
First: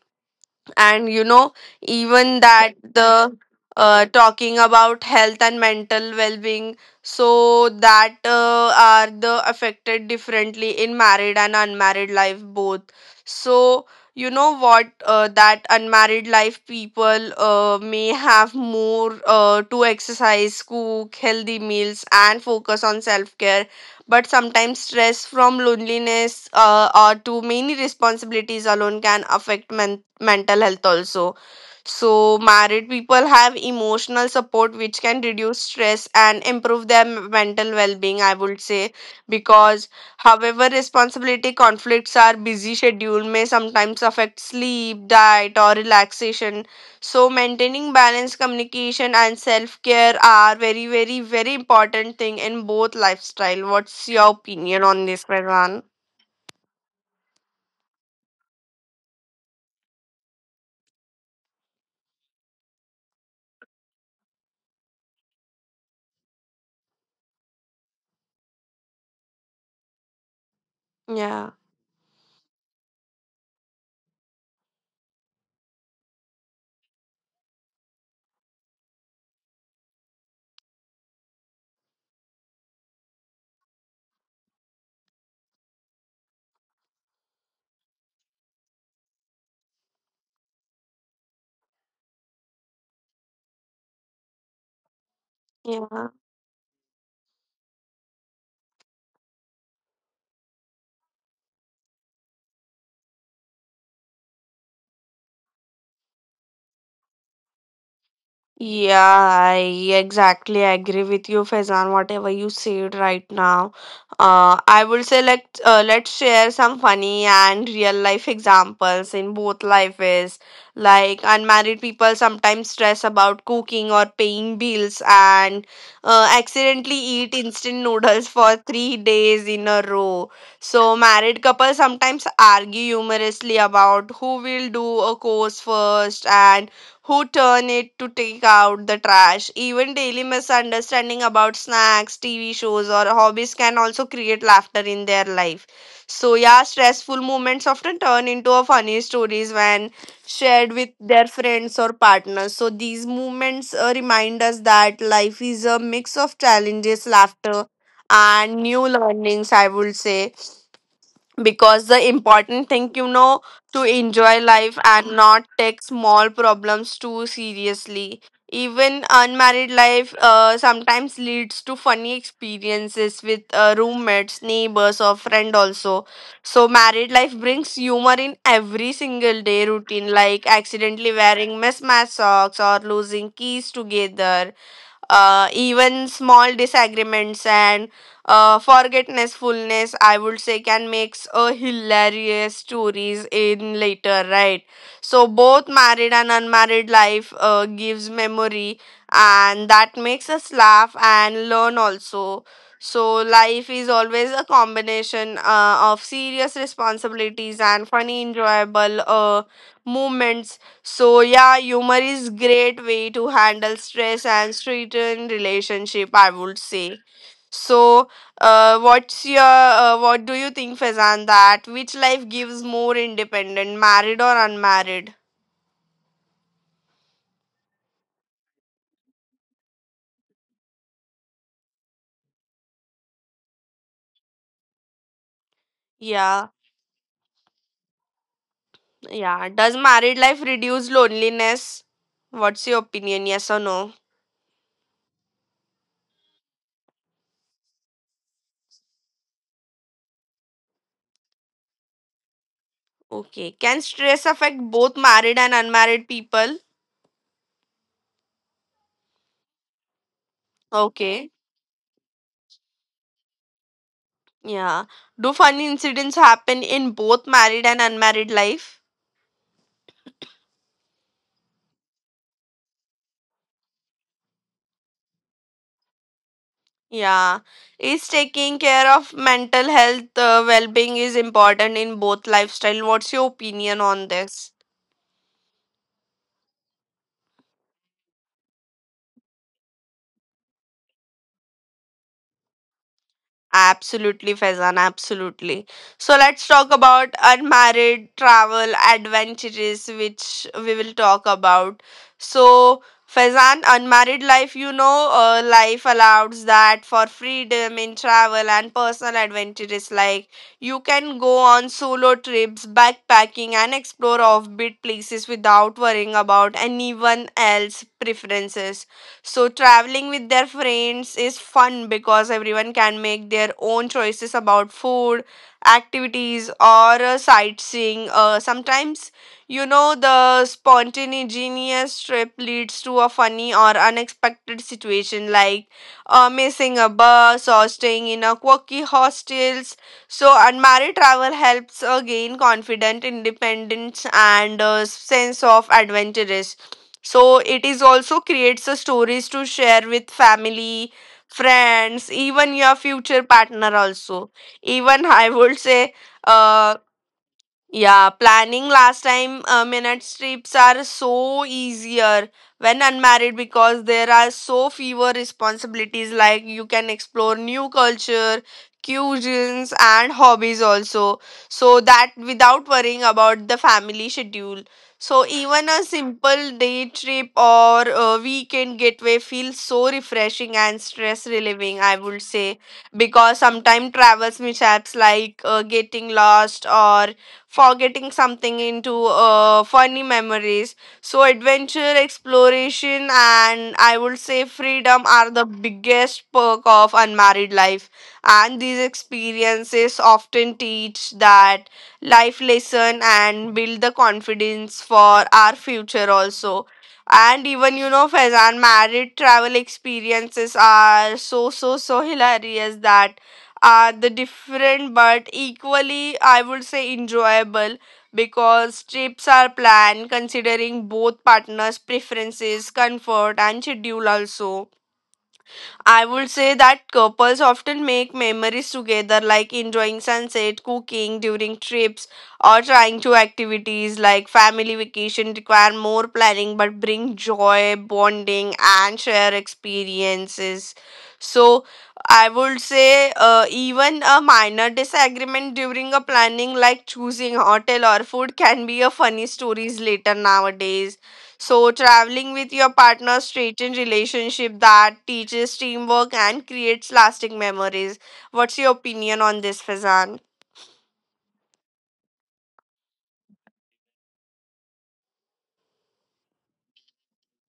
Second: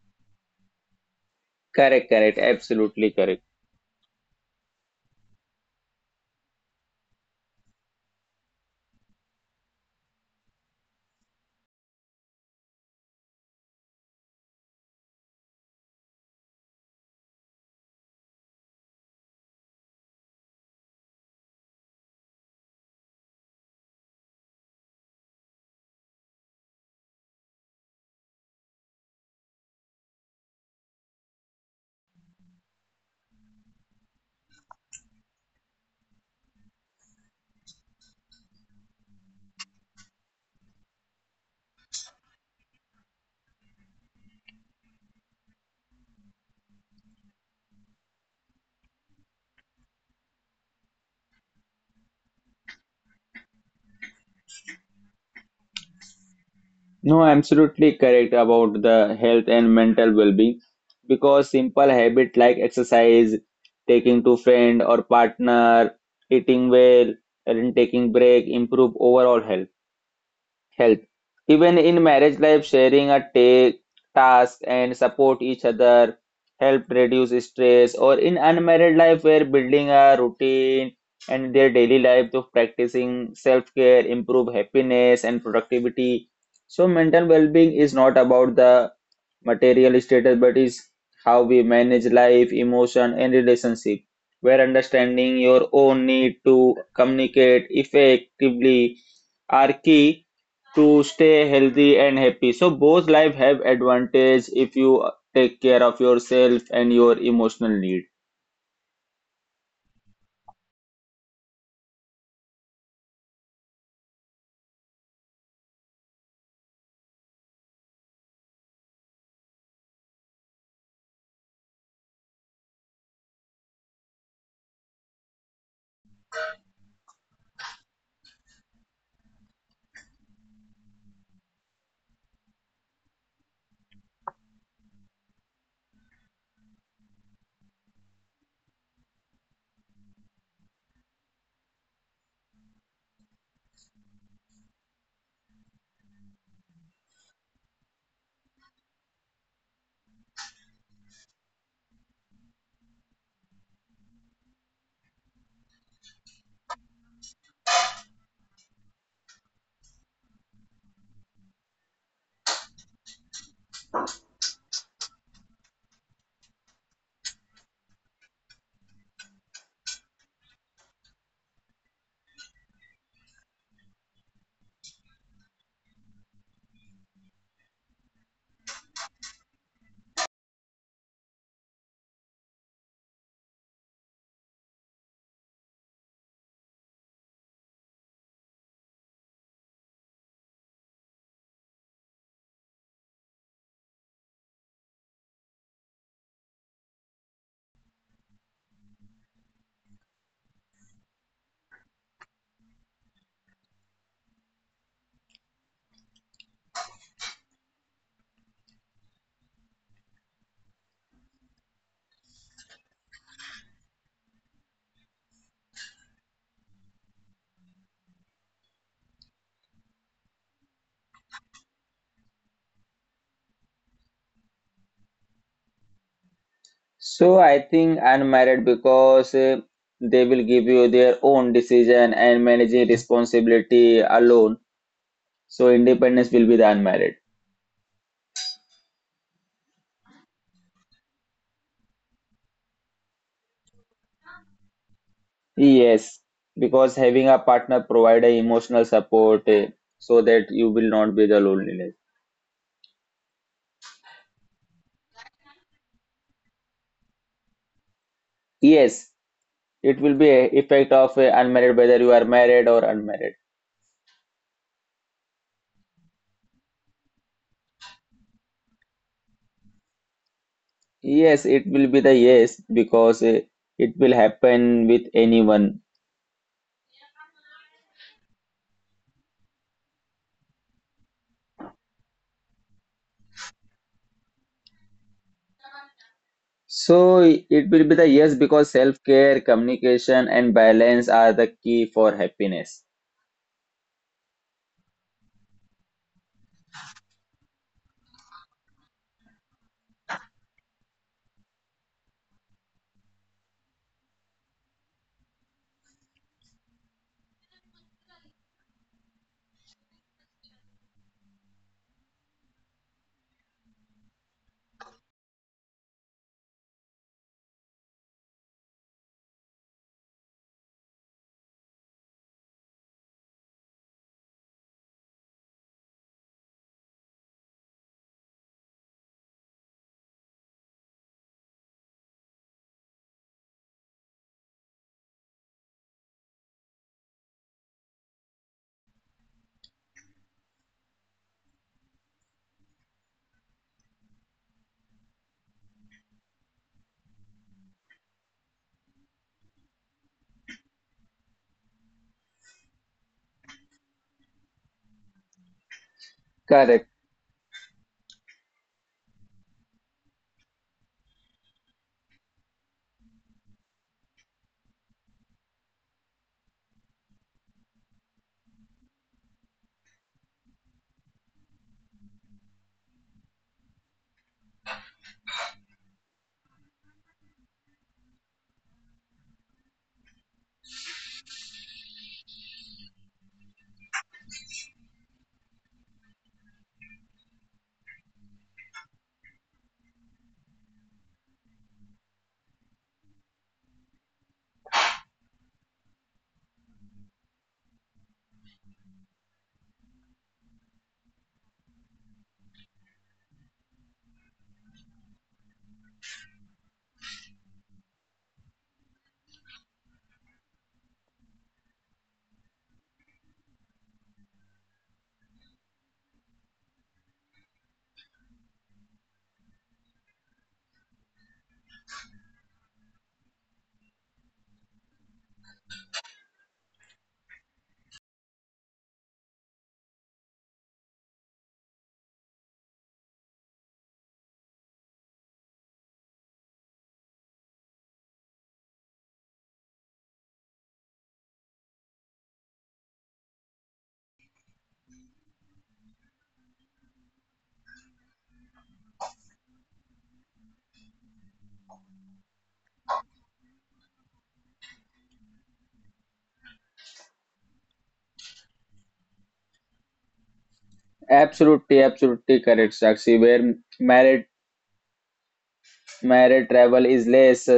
B: And you know, even that the
A: Correct.
B: talking about health and mental well-being, so that are the affected differently in married and unmarried life both. So you know what that unmarried life people may have more to exercise, cook healthy meals and focus on self-care, but sometimes stress from loneliness or too many responsibilities alone can affect mental health also. So married people have emotional support, which can reduce stress and improve their mental well-being, I would say, because however responsibility conflicts are busy schedule may sometimes affect sleep, diet or relaxation. So maintaining balance, communication and self-care are very very very important thing in both lifestyle. What's your opinion on this, Faizan?
A: No, absolutely correct about the health and mental well-being because simple habit like exercise, taking to friend or partner, eating well, and taking break improve overall health. Help.
B: Yeah.
A: Even in marriage life, sharing a task and support each other help reduce stress. Or in unmarried life, where building a routine and their daily life to practicing self-care, improve happiness and productivity. So mental well-being is not about the material status, but is how we manage life, emotion, and relationship. Where understanding your
B: Yeah.
A: own need to communicate effectively are key to stay healthy and happy. So both life have advantage if you take care of yourself and your emotional need.
B: Yeah, I exactly agree with you, Faizan. Whatever you said right now, I would say let's share some funny and real life examples in both lives. Like unmarried people sometimes stress about cooking or paying bills, and accidentally eat instant noodles for 3 days in a row. So married couples sometimes argue humorously about who will do a course first and who turn it to take out the trash. Even daily misunderstanding about snacks, TV shows, or hobbies can also create laughter in their life. So, yeah, stressful moments often turn into a funny stories when shared with their friends or partners. So, these moments remind us that life is a mix of challenges, laughter, and new learnings, I would say, because the important thing, you know, to enjoy life and not take small problems too seriously. Even unmarried life sometimes leads to funny experiences with roommates, neighbors or friend also. So married life brings humor in every single day routine, like accidentally wearing mismatched socks or losing keys together. Uh, even small disagreements and forgetfulness, I would say, can makes a hilarious stories in later, right? So both married and unmarried life gives memory and that makes us laugh and learn also. So life is always a combination of serious responsibilities and funny enjoyable moments. So yeah, humor is great way to handle stress and strengthen relationship. I would say. So, what do you think, Fazan? That which life gives more independent, married or unmarried?
A: So I think unmarried because they will give you their own decision and managing responsibility alone. So
B: Yeah,
A: independence will be the unmarried.
B: yeah. Does married life reduce loneliness? What's your opinion? Yes or no?
A: Yes, because having a partner provide a emotional support so that you will not be the loneliness.
B: Okay. Can stress affect both married and unmarried people?
A: Yes, it will be a effect
B: Okay.
A: of unmarried whether you are married or unmarried.
B: Yeah. Do funny incidents happen in both married and unmarried life?
A: Yes, it will be the yes because it will happen with anyone.
B: Yeah, is taking care of mental health well-being is important in both lifestyle. What's your opinion on this?
A: So it will be the yes because self-care, communication, and balance are the key for happiness.
B: Absolutely, Faizan, absolutely. So let's talk about unmarried travel adventures, which we will talk about. So, Faizan, unmarried life, you know, life allows that for freedom in travel and personal adventures. Like, you can go on solo trips, backpacking, and explore offbeat places without worrying about anyone else's preferences. So traveling with their friends is fun because everyone can make their own choices about food, activities, or sightseeing. Sometimes, you know, the spontaneous trip leads to a funny or unexpected situation, like missing a bus or staying in a quirky hostels. So unmarried travel helps gain confident independence and sense of adventurous. So it is also creates a stories to share with family, friends, even your future partner also. Even I would say uh,
A: Correct.
B: yeah, planning last time minutes trips are so easier when unmarried, because there are so fewer responsibilities, like you can explore new culture, cuisines and hobbies also. So that without worrying about the family schedule. So even a simple day trip or a weekend getaway feels so refreshing and stress relieving, I would say, because sometimes travels mishaps like getting lost or forgetting something into funny memories. So, adventure, exploration, and I would say freedom are the biggest perk of unmarried life. And these experiences often teach that life lesson and build the confidence for our future also. And even you know, Faizan, married travel experiences are so so so hilarious, that are the different but equally, I would say, enjoyable, because trips are planned considering both partners preferences, comfort and schedule also. I would say that couples often make memories together, like enjoying sunset, cooking during trips, or trying to activities like family vacation require more planning but bring joy, bonding, and share experiences. So, I would say even a minor disagreement during a planning, like choosing hotel or food, can be a funny stories later nowadays. So, traveling with your partner strengthens relationship that teaches teamwork and creates lasting memories. What's your opinion on this, Fazan?
A: Absolutely, absolutely correct, Sakshi. Where married Married travel is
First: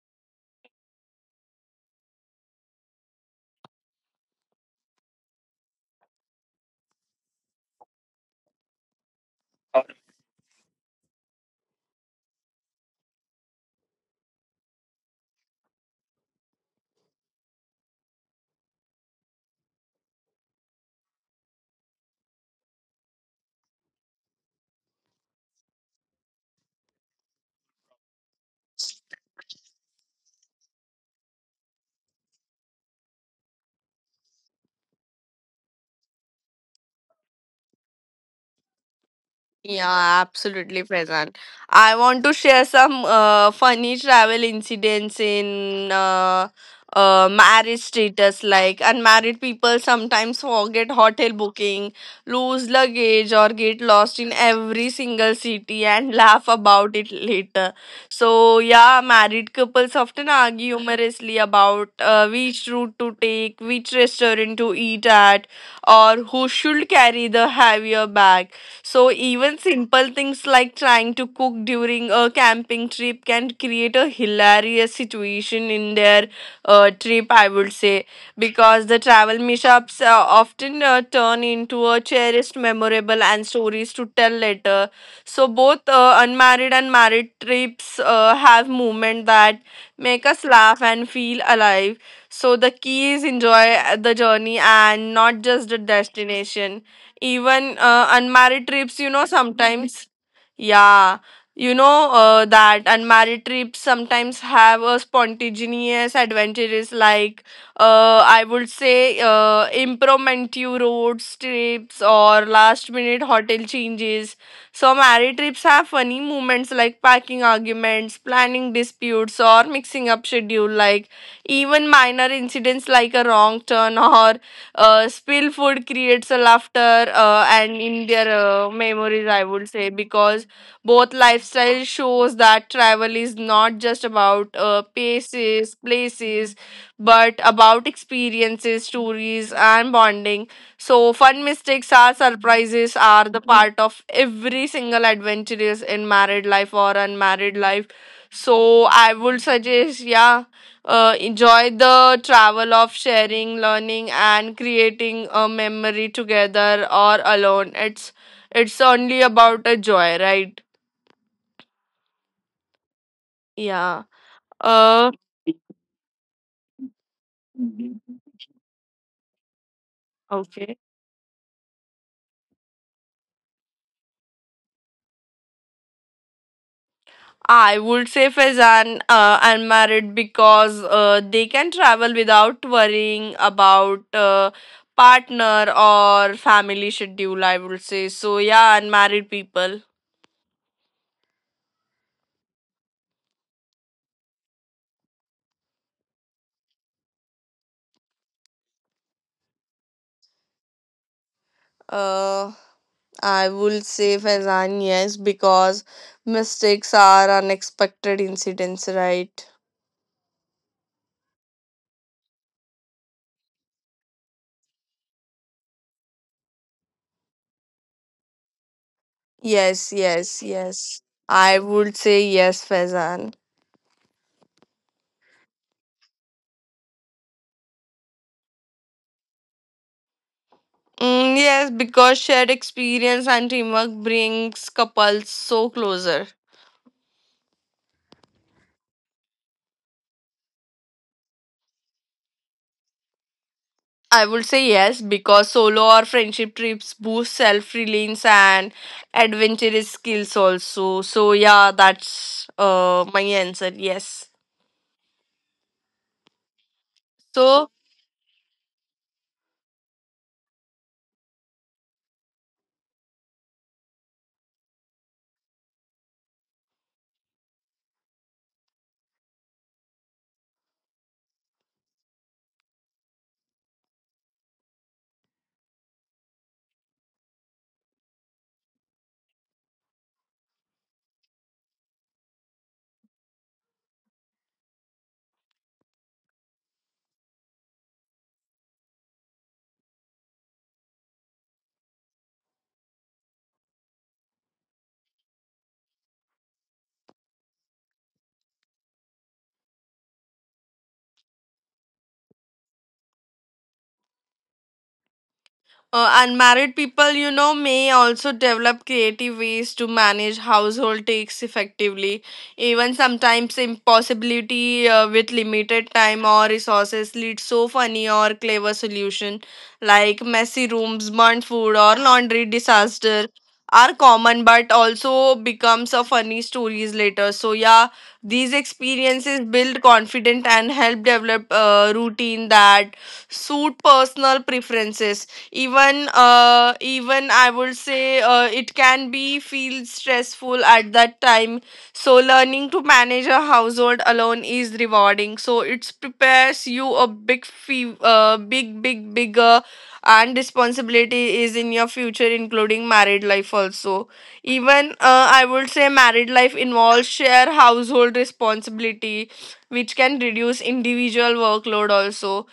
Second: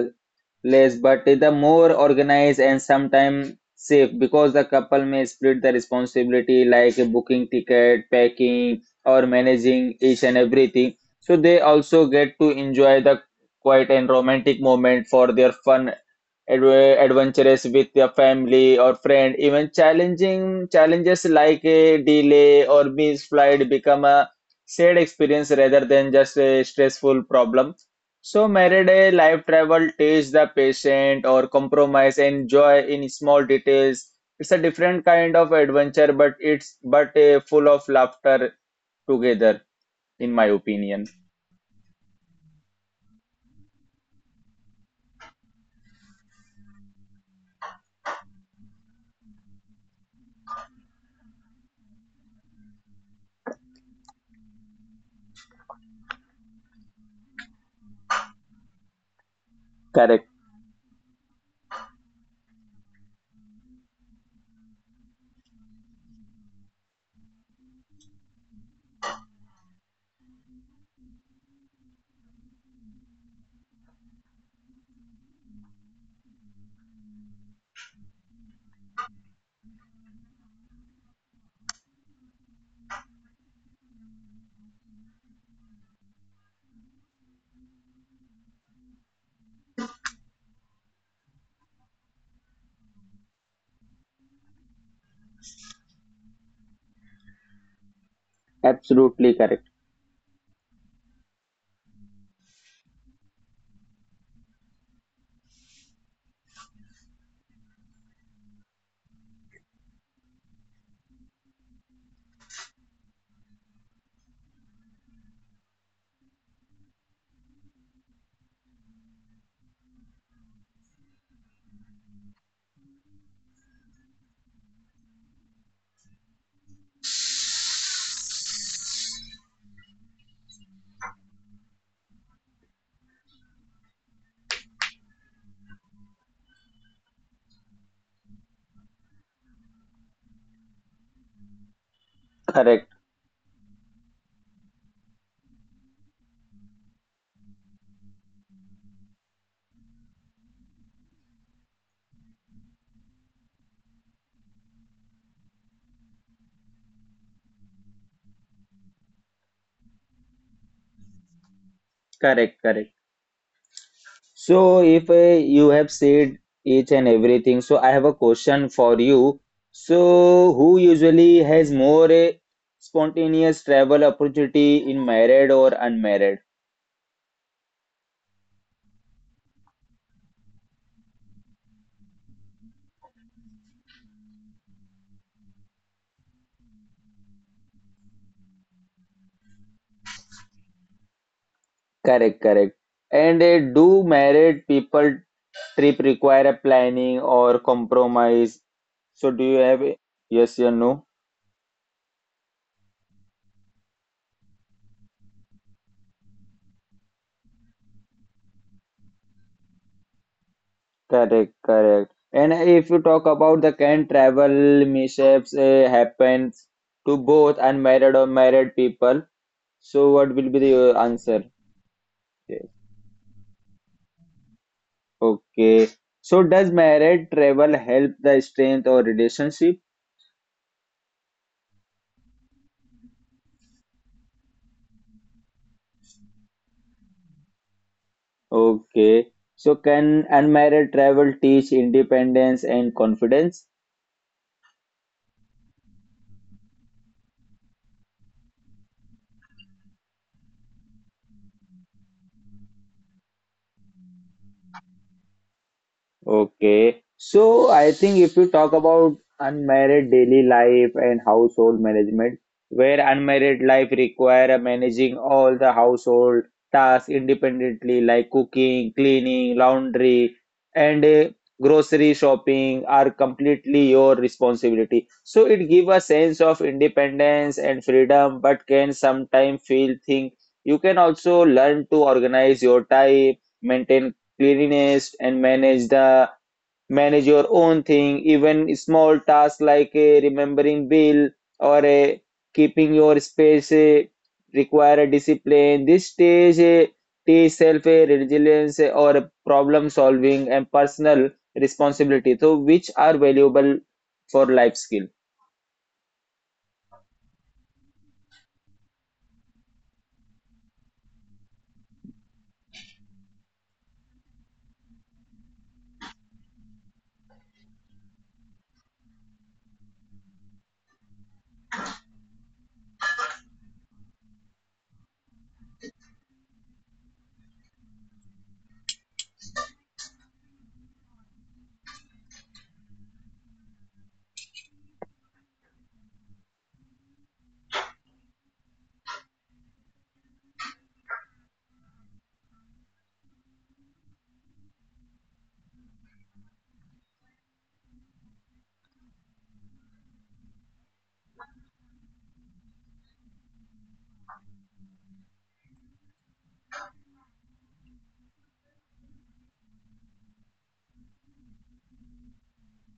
A: less, but the more organized and sometimes safe because the couple may split the responsibility like booking ticket, packing, or managing each and everything. So they also get to enjoy the quiet and romantic moment for their fun adventurous with your family or friend. Even challenging challenges like a delay or missed flight become a shared experience rather than just a stressful problem. So, married a life travel teaches the patient or compromise and joy in small details. It's a different kind of adventure, but it's but full of laughter together,
B: Yeah,
A: in my
B: absolutely
A: opinion.
B: present. I want to share some funny travel incidents in marriage status. Like unmarried people sometimes forget hotel booking, lose luggage, or get lost in every single city and laugh about it later. So yeah, married couples
A: Correct.
B: often argue humorously about which route to take, which restaurant to eat at, or who should carry the heavier bag. So even simple things like trying to cook during a camping trip can create a hilarious situation in their trip, I would say, because the travel mishaps often turn into a cherished, memorable, and stories to tell later. So both unmarried and married trips have movement that make us laugh and feel alive. So the key is enjoy the journey and not just the destination. Even unmarried trips, you know,
A: Absolutely correct.
B: sometimes yeah, you know that unmarried trips sometimes have a spontaneous adventures, like I would say impromptu road trips or last minute hotel changes. So married trips have funny moments like packing arguments, planning disputes, or mixing up schedule. Like even minor incidents like a wrong turn or spill food creates a laughter and in their memories I would say because both lifestyle shows that travel is not just about uh, places, but about experiences, stories, and bonding. So fun mistakes are
A: Correct.
B: surprises are the part of every single adventurous in married life or unmarried life. So I would suggest, yeah, enjoy the travel of sharing, learning, and creating a memory together or alone. It's only about a joy, right?
A: Correct. Correct.
B: Yeah.
A: So, if
B: Uh,
A: you have said each and everything, so I have a question for you. So, who
B: okay.
A: usually has more spontaneous travel opportunity in married or unmarried?
B: I would say Faizan unmarried because they can travel without worrying about partner or family schedule. I would say so. Yeah, unmarried people.
A: Correct, correct. And do married people trip require a planning or compromise? So, do you have yes or no?
B: Uh, I will say Faizan yes because mistakes are unexpected incidents, right?
A: Correct, correct. And if you talk about the can travel mishaps happens to both unmarried or married people. So what
B: Yes,
A: will be
B: yes,
A: the answer?
B: yes. I would
A: Yes.
B: say yes, Faizan.
A: Okay. So does married travel help the strength or relationship?
B: Mm, yes, because shared experience and teamwork brings couples so closer.
A: Okay. So can unmarried travel teach independence and confidence?
B: I would say yes because solo or friendship trips boost self reliance and adventurous skills also. So yeah, that's my answer. Yes.
A: Okay. So I
B: So
A: think if you talk about unmarried daily life and household management, where unmarried life require a managing all the household tasks independently, like cooking, cleaning, laundry, and grocery shopping are completely your responsibility. So it give a sense of independence and freedom, but can sometimes feel think you can also learn to organize your time, maintain cleanliness and manage your own thing even small tasks like a remembering bill or a keeping your space require a discipline this stage teach self resilience or problem solving and personal responsibility so which are valuable for life skill.
B: Unmarried people, you know, may also develop creative ways to manage household tasks effectively. Even sometimes impossibility with limited time or resources leads so funny or clever solution like messy rooms, burnt food or laundry disaster are common but also becomes a funny stories later. So yeah, these experiences build confidence and help develop a routine that suit personal preferences even I would say it can be feel stressful at that time so learning to manage a household alone is rewarding so it prepares you a big bigger and responsibility is in your future including married life also even I would say married life involves share household responsibility which can reduce individual workload also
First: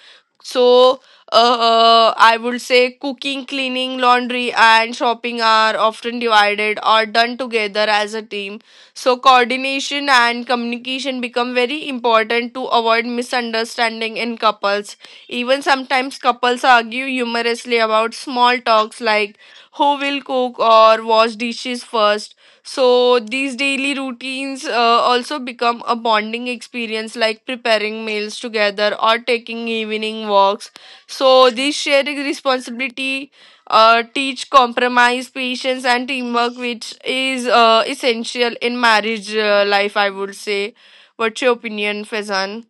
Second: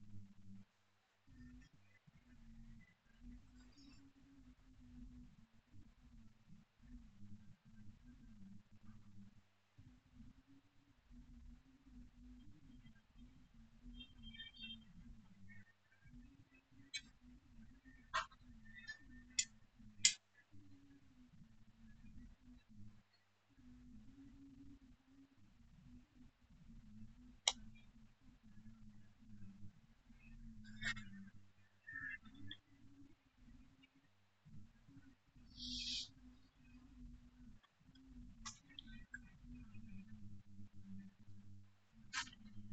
B: so I would say cooking, cleaning, laundry, and shopping are often divided or done together as a team. So, coordination and communication become very important to avoid misunderstanding in couples. Even sometimes couples argue humorously about small talks like who will cook or wash dishes first. So, these daily routines also become a bonding experience like preparing meals together or taking evening walks so this sharing responsibility teach compromise, patience, and teamwork, which is essential in marriage life. I would say. What's your opinion, Fezan?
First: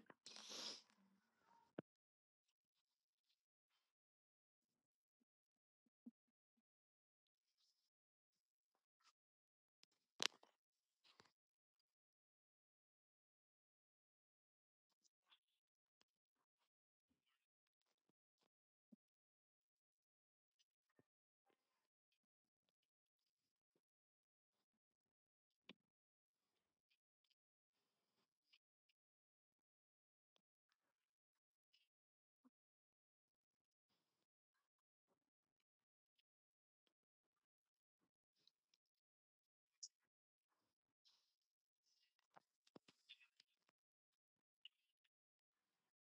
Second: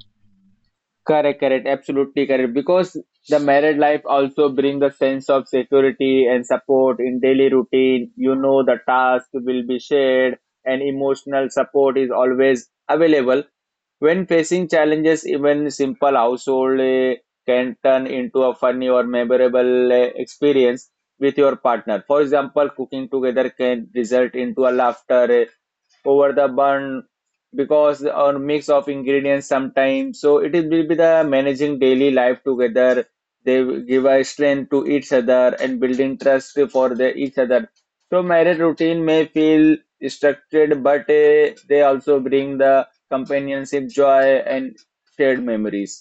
A: Correct, correct, absolutely correct. Because the married life also brings a sense of security and support in daily routine. You know the task will be shared and emotional support is always available. When facing challenges, even simple household can turn into a funny or memorable experience with your partner. For example, cooking together can result into a laughter over the bun because a mix of ingredients sometimes so will be the managing daily life together, they will give a strength to each other and building trust for the each other. So marriage routine may feel structured, but they also bring the companionship, joy, and shared memories.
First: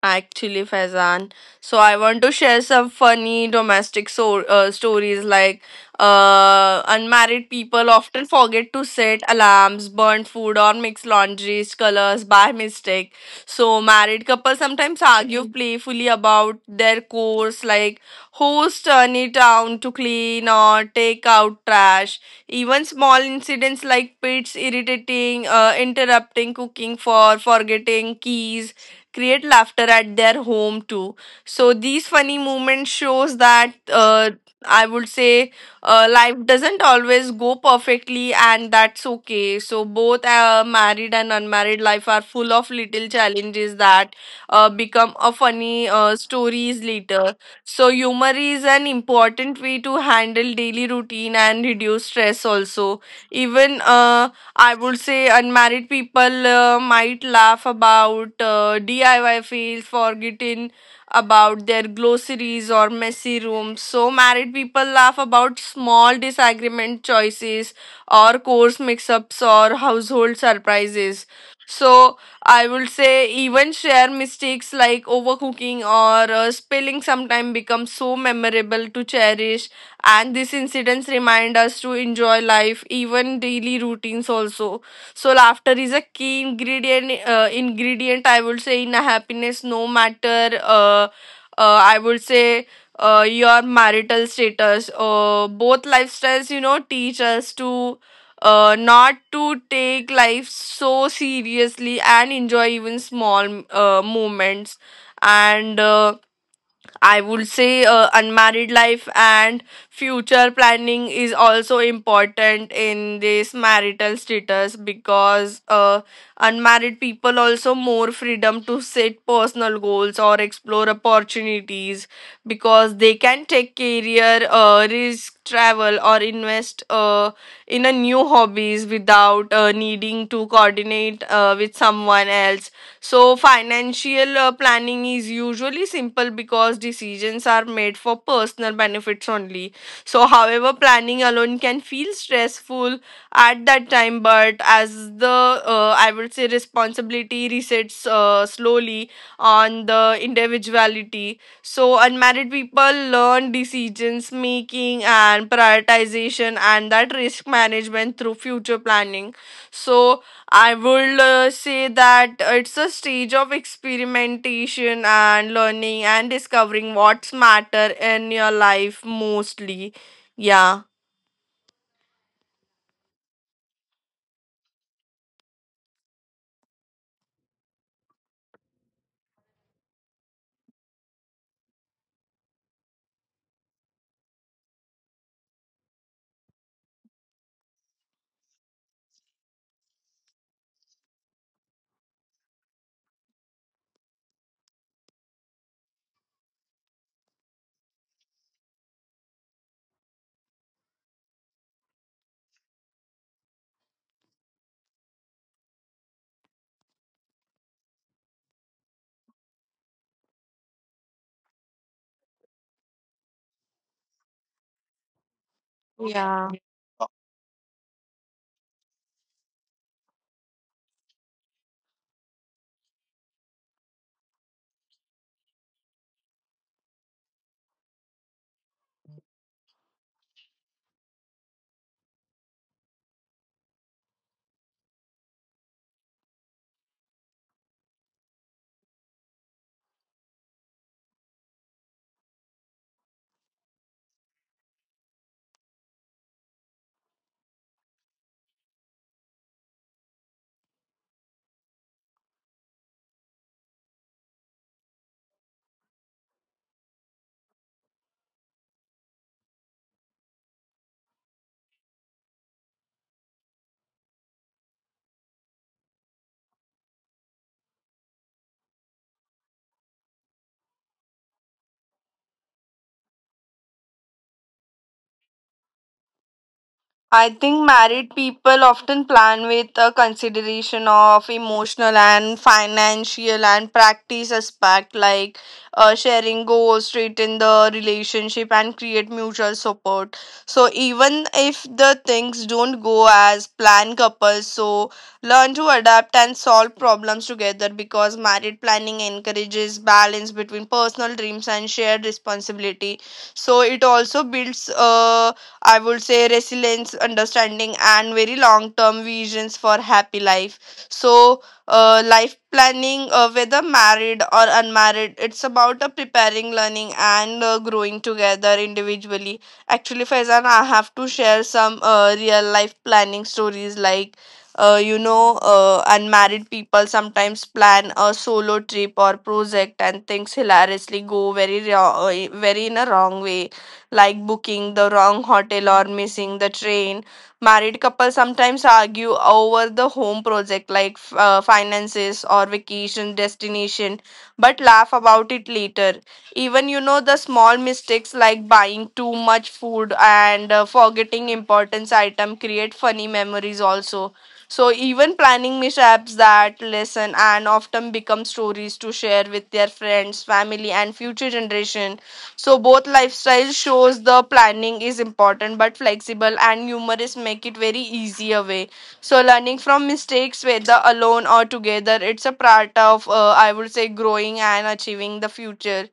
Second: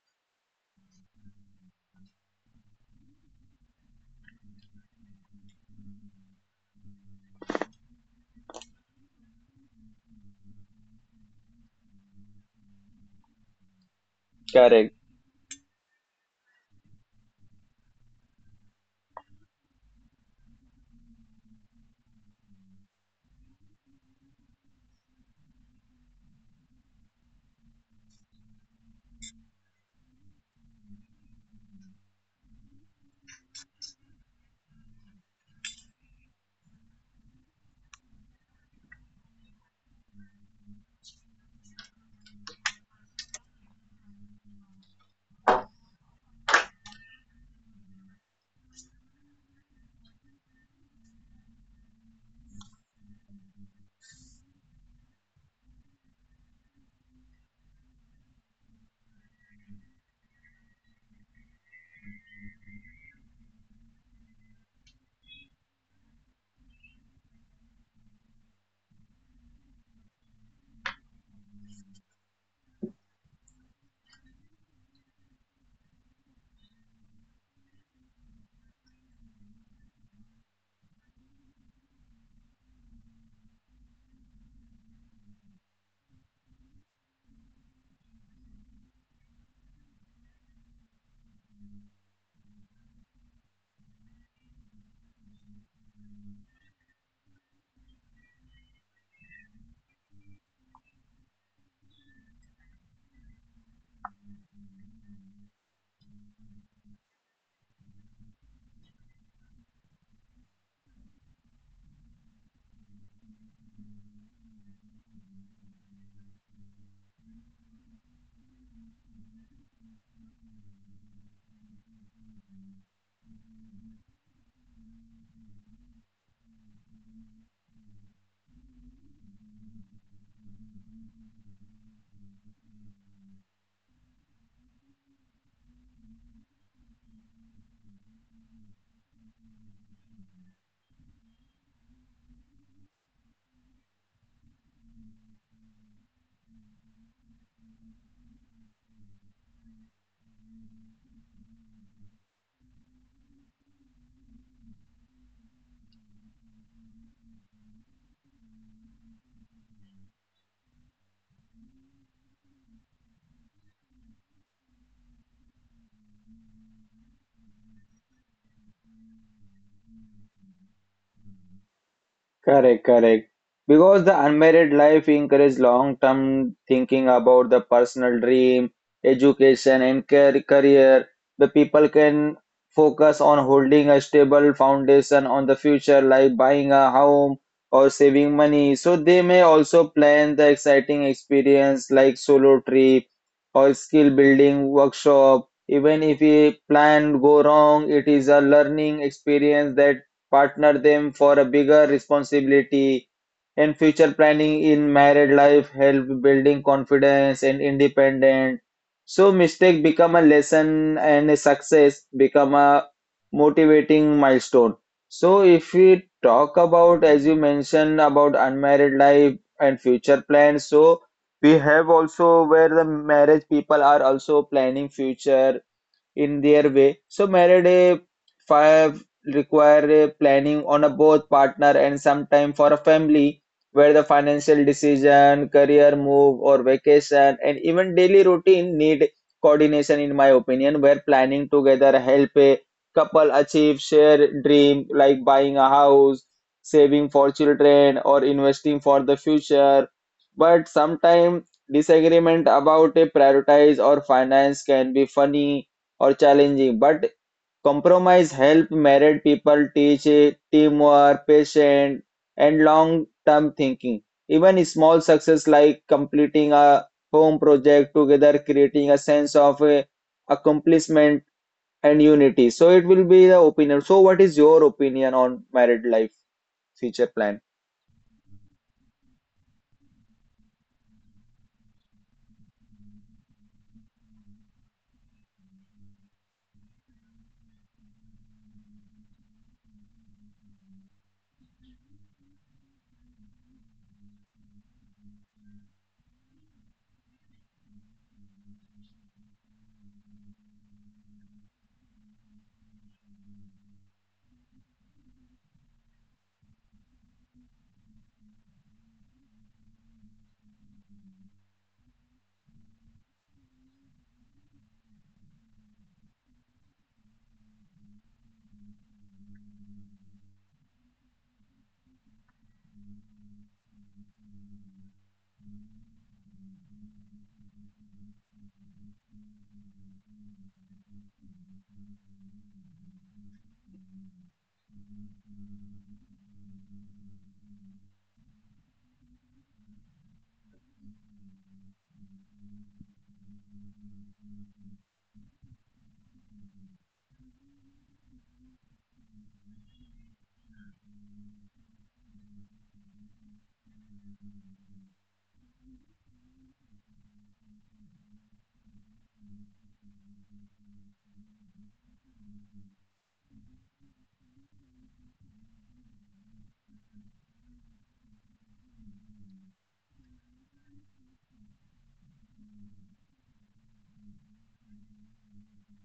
B: Actually, Faizan. So I want to share some funny domestic stories like unmarried people often forget to set alarms, burn food, or mix laundry colors by mistake. So married couples
A: Correct.
B: sometimes argue playfully about their chores, like who's turning down to clean or take out trash. Even small incidents like pets irritating, interrupting cooking for forgetting keys create laughter at their home too so these funny moments shows that I would say life doesn't always go perfectly and that's okay so both married and unmarried life are full of little challenges that become a funny stories later so humor is an important way to handle daily routine and reduce stress also even I would say unmarried people might laugh about DIY fails, forgetting about their glossaries or messy rooms. So, married people laugh about small disagreement choices or course mix ups or household surprises. So, I would say even share mistakes like overcooking or spilling sometimes become so memorable to cherish and these incidents remind us to enjoy life even daily routines also so laughter is a key ingredient I would say in a happiness no matter I would say your marital status both lifestyles you know teach us to not to take life so seriously and enjoy even small moments and I would say unmarried life and future planning is also important in this marital status because unmarried people also more freedom to set personal goals or explore opportunities because they can take career risk travel or invest in a new hobbies without needing to coordinate with someone else so, financial planning is usually simple because decisions are made for personal benefits only. So, however, planning alone can feel stressful at that time, but as the I would say responsibility resets slowly on the individuality. So, unmarried people learn decisions making and prioritization and that risk management through future planning. So, I would say that it's a stage of experimentation and learning and discovering what's matter in your life mostly. Yeah.
A: Correct, correct. Because the unmarried life encourages long-term thinking about the personal dream, education, and career. The people can focus on holding a stable foundation on the future, like buying a home or saving money. So they may also plan the exciting experience like solo trip or skill building workshop. Even if a plan go wrong, it is a learning experience that partner them for a bigger responsibility and future planning in married life help building confidence and independence. So mistake become a lesson and a success become a motivating milestone. So if we
B: Yeah.
A: talk about as you mentioned about unmarried life and future plans, so we have also where the marriage people are also planning future in their way. So married a fire require a planning on a both partner and sometime for a family, where the financial decision, career move or vacation and even daily routine need coordination in my opinion, where planning together help a couple achieve shared dream like buying a house, saving for children or investing for the future. But sometimes disagreement about a prioritize or finance can be funny or challenging, but compromise help married people teach teamwork, patience, and long-term thinking. Even small success like completing a home project together, creating a sense of accomplishment and unity. So it will be the opinion. So what is your opinion on married life future
B: I
A: plan?
B: think married people often plan with a consideration of emotional and financial and practice aspect like sharing goals, straighten the relationship and create mutual support. So even if the things don't go as planned, couples so learn to adapt and solve problems together because married planning encourages balance between personal dreams and shared responsibility so it also builds I would say resilience, understanding, and very long term visions for happy life. So, life planning, whether married or unmarried, it's about preparing, learning, and growing together individually. Actually, Faizan, I have to share some real life planning stories like. You know, unmarried people sometimes plan a solo trip or project, and things hilariously go very, wrong, very in a wrong way like booking the wrong hotel or missing the train. Married couples sometimes argue over the home project, like finances or vacation destination, but laugh about it later. Even you know the small mistakes like buying too much food and forgetting important item create funny memories also. So even planning mishaps that lesson and often become stories to share with their friends, family, and future generation. So both lifestyles shows the planning is important but flexible and humorous make it very easier way. So learning from mistakes whether alone or together it's a part of I would say growing and achieving the future.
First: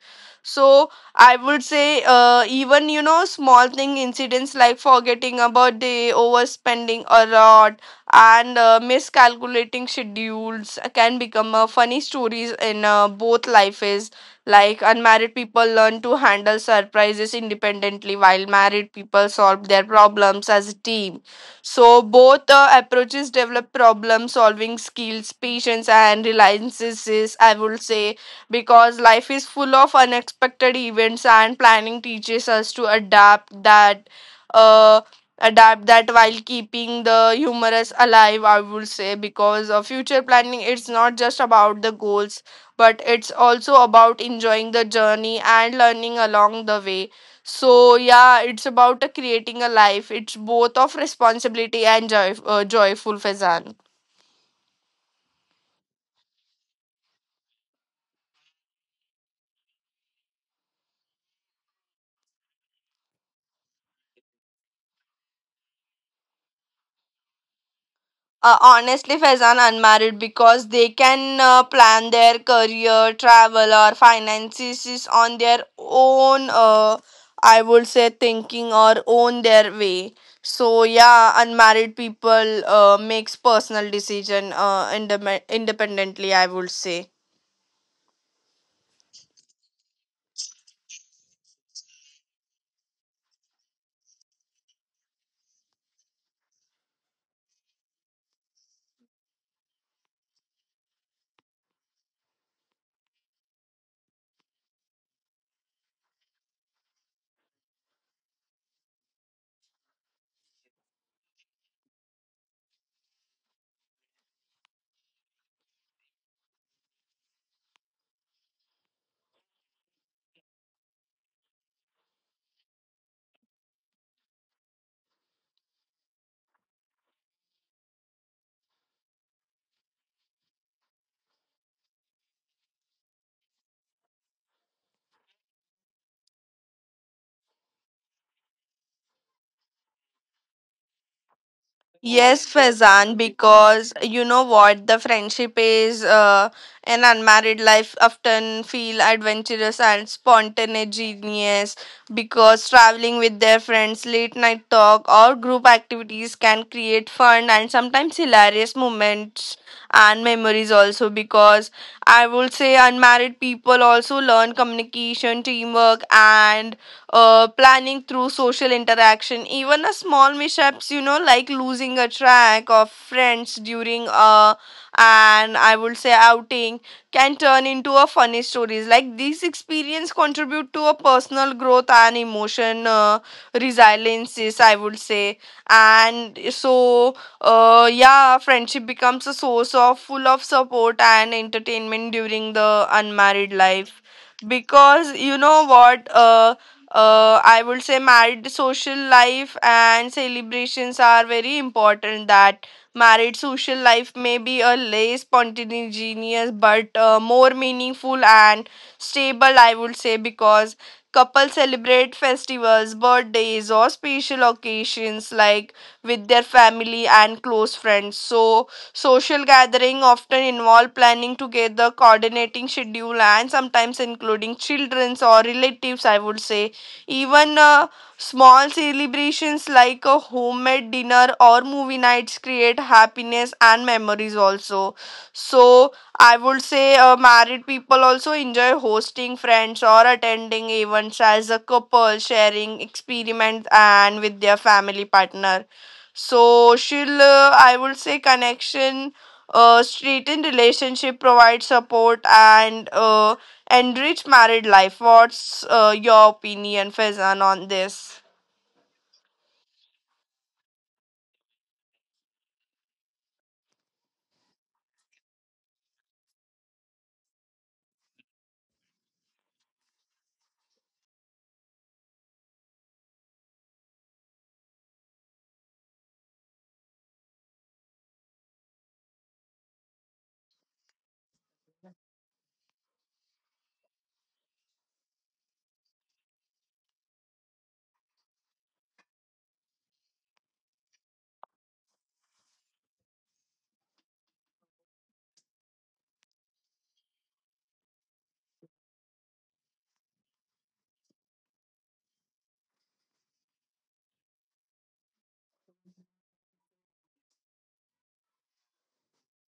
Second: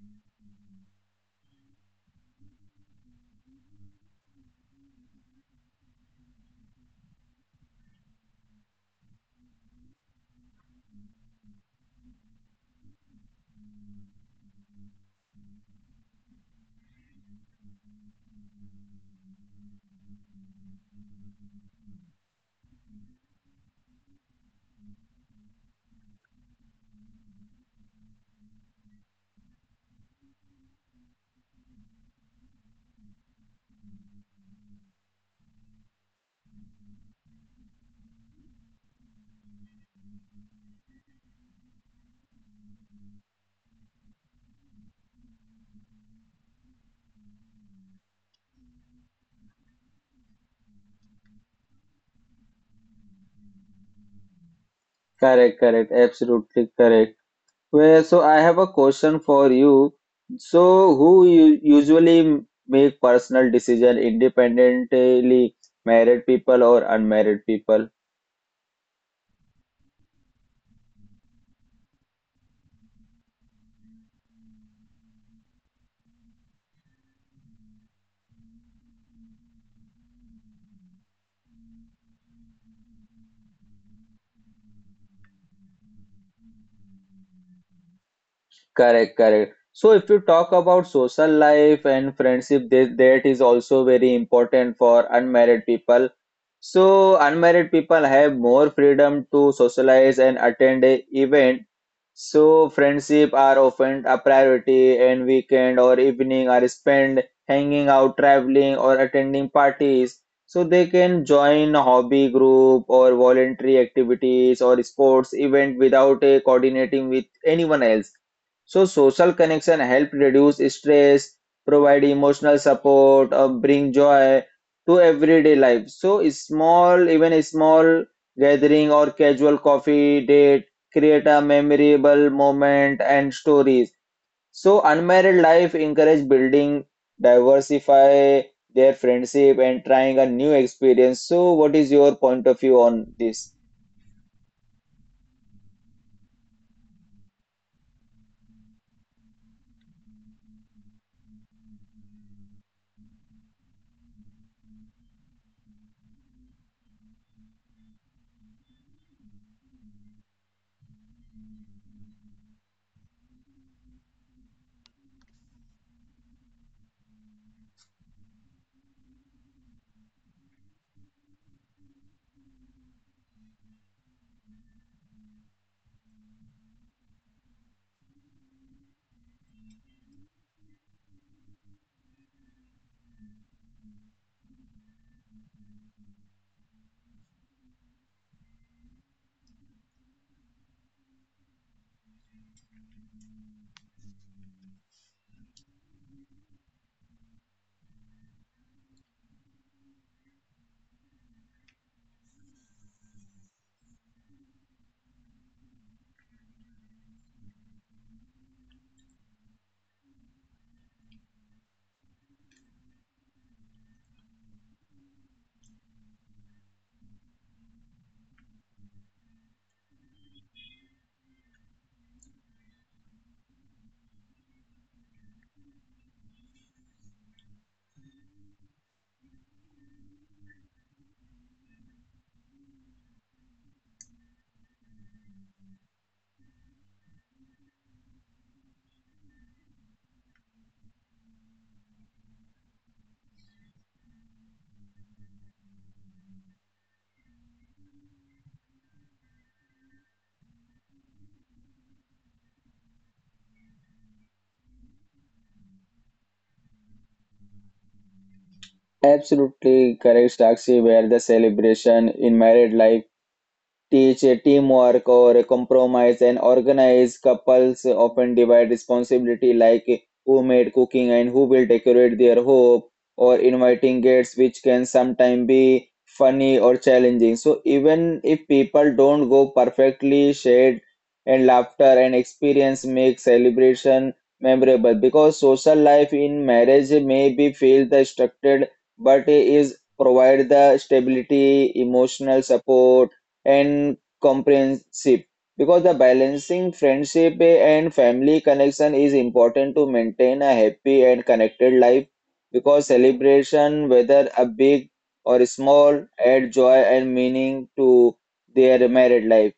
B: So I would say even you know small thing incidents like forgetting about the overspending a lot and miscalculating schedules can become funny stories in both lives like unmarried people learn to handle surprises independently, while married people solve their problems as a team. So both approaches develop problem solving skills, patience, and reliances. I would say because life is full of unexpected events, and planning teaches us to adapt that. Uh, Adapt that while keeping the humorous alive I would say because of future planning it's not just about the goals but it's also about enjoying the journey and learning along the way. So yeah, it's about creating a life. It's both of responsibility and joy, joyful, Fezan.
A: Correct, correct, absolutely correct. Well, so I have a question for you. So, who you usually make personal decision independently, married people or unmarried people?
B: Honestly, Faizan unmarried because they can plan their career, travel, or finances on their own. I would say thinking or own their way. So yeah, unmarried people makes personal decision independently. I would say.
A: Correct, correct. So if you talk about social life and friendship, that is also very important for unmarried people. So unmarried people have more freedom to socialize and attend a event. So friendship are often a priority and weekend or evening are spent hanging out, traveling or attending parties. So they can join a hobby group or voluntary activities or sports event without a coordinating with anyone else. So social connection help reduce stress, provide emotional support, or bring joy to everyday life. So small, even a small gathering or casual coffee date create a memorable moment and stories. So unmarried life encourage building, diversify their friendship and trying a new experience. So what is your point
B: Yes,
A: of view on
B: Faizan,
A: this?
B: because you know what? The friendship is an unmarried life often feel adventurous and spontaneous because traveling with their friends, late night talk, or group activities can create fun and sometimes hilarious moments and memories also because I would say unmarried people also learn communication, teamwork, and planning through social interaction, even a small mishaps, you know, like losing a track of friends during and I would say outing, can turn into a funny stories. Like these experience contribute to a personal growth and emotion resiliences, I would say. And so, yeah, friendship becomes a source of full of support and entertainment during the unmarried life because you know what I would say married social life and celebrations are very important. That married social life may be a less spontaneous but more meaningful and stable, I would say, because couples celebrate festivals, birthdays, or special occasions like with their family and close friends. So, social gathering often involve planning together, coordinating schedule, and sometimes including children's or relatives, I would say even small celebrations like a homemade dinner or movie nights create happiness and memories also. So I would say married people also enjoy hosting friends or attending events as a couple, sharing experiments and with their family partner. So she'll, I would say, connection, straightened relationship, provide support and rich married life. What's your opinion, Faizan, on this?
A: Absolutely correct, Sakshi, where the celebration in married life teach teamwork or compromise, and organize couples often divide responsibility like who made cooking and who will decorate their home or inviting guests, which can sometimes be funny or challenging. So even if people don't go perfectly, shared and laughter and experience make celebration memorable, because social life in marriage may be feel the structured but is provide the stability, emotional support and comprehensive, because the balancing friendship and family connection is important to maintain a happy and connected life, because celebration whether a big or small add joy and meaning to their married life.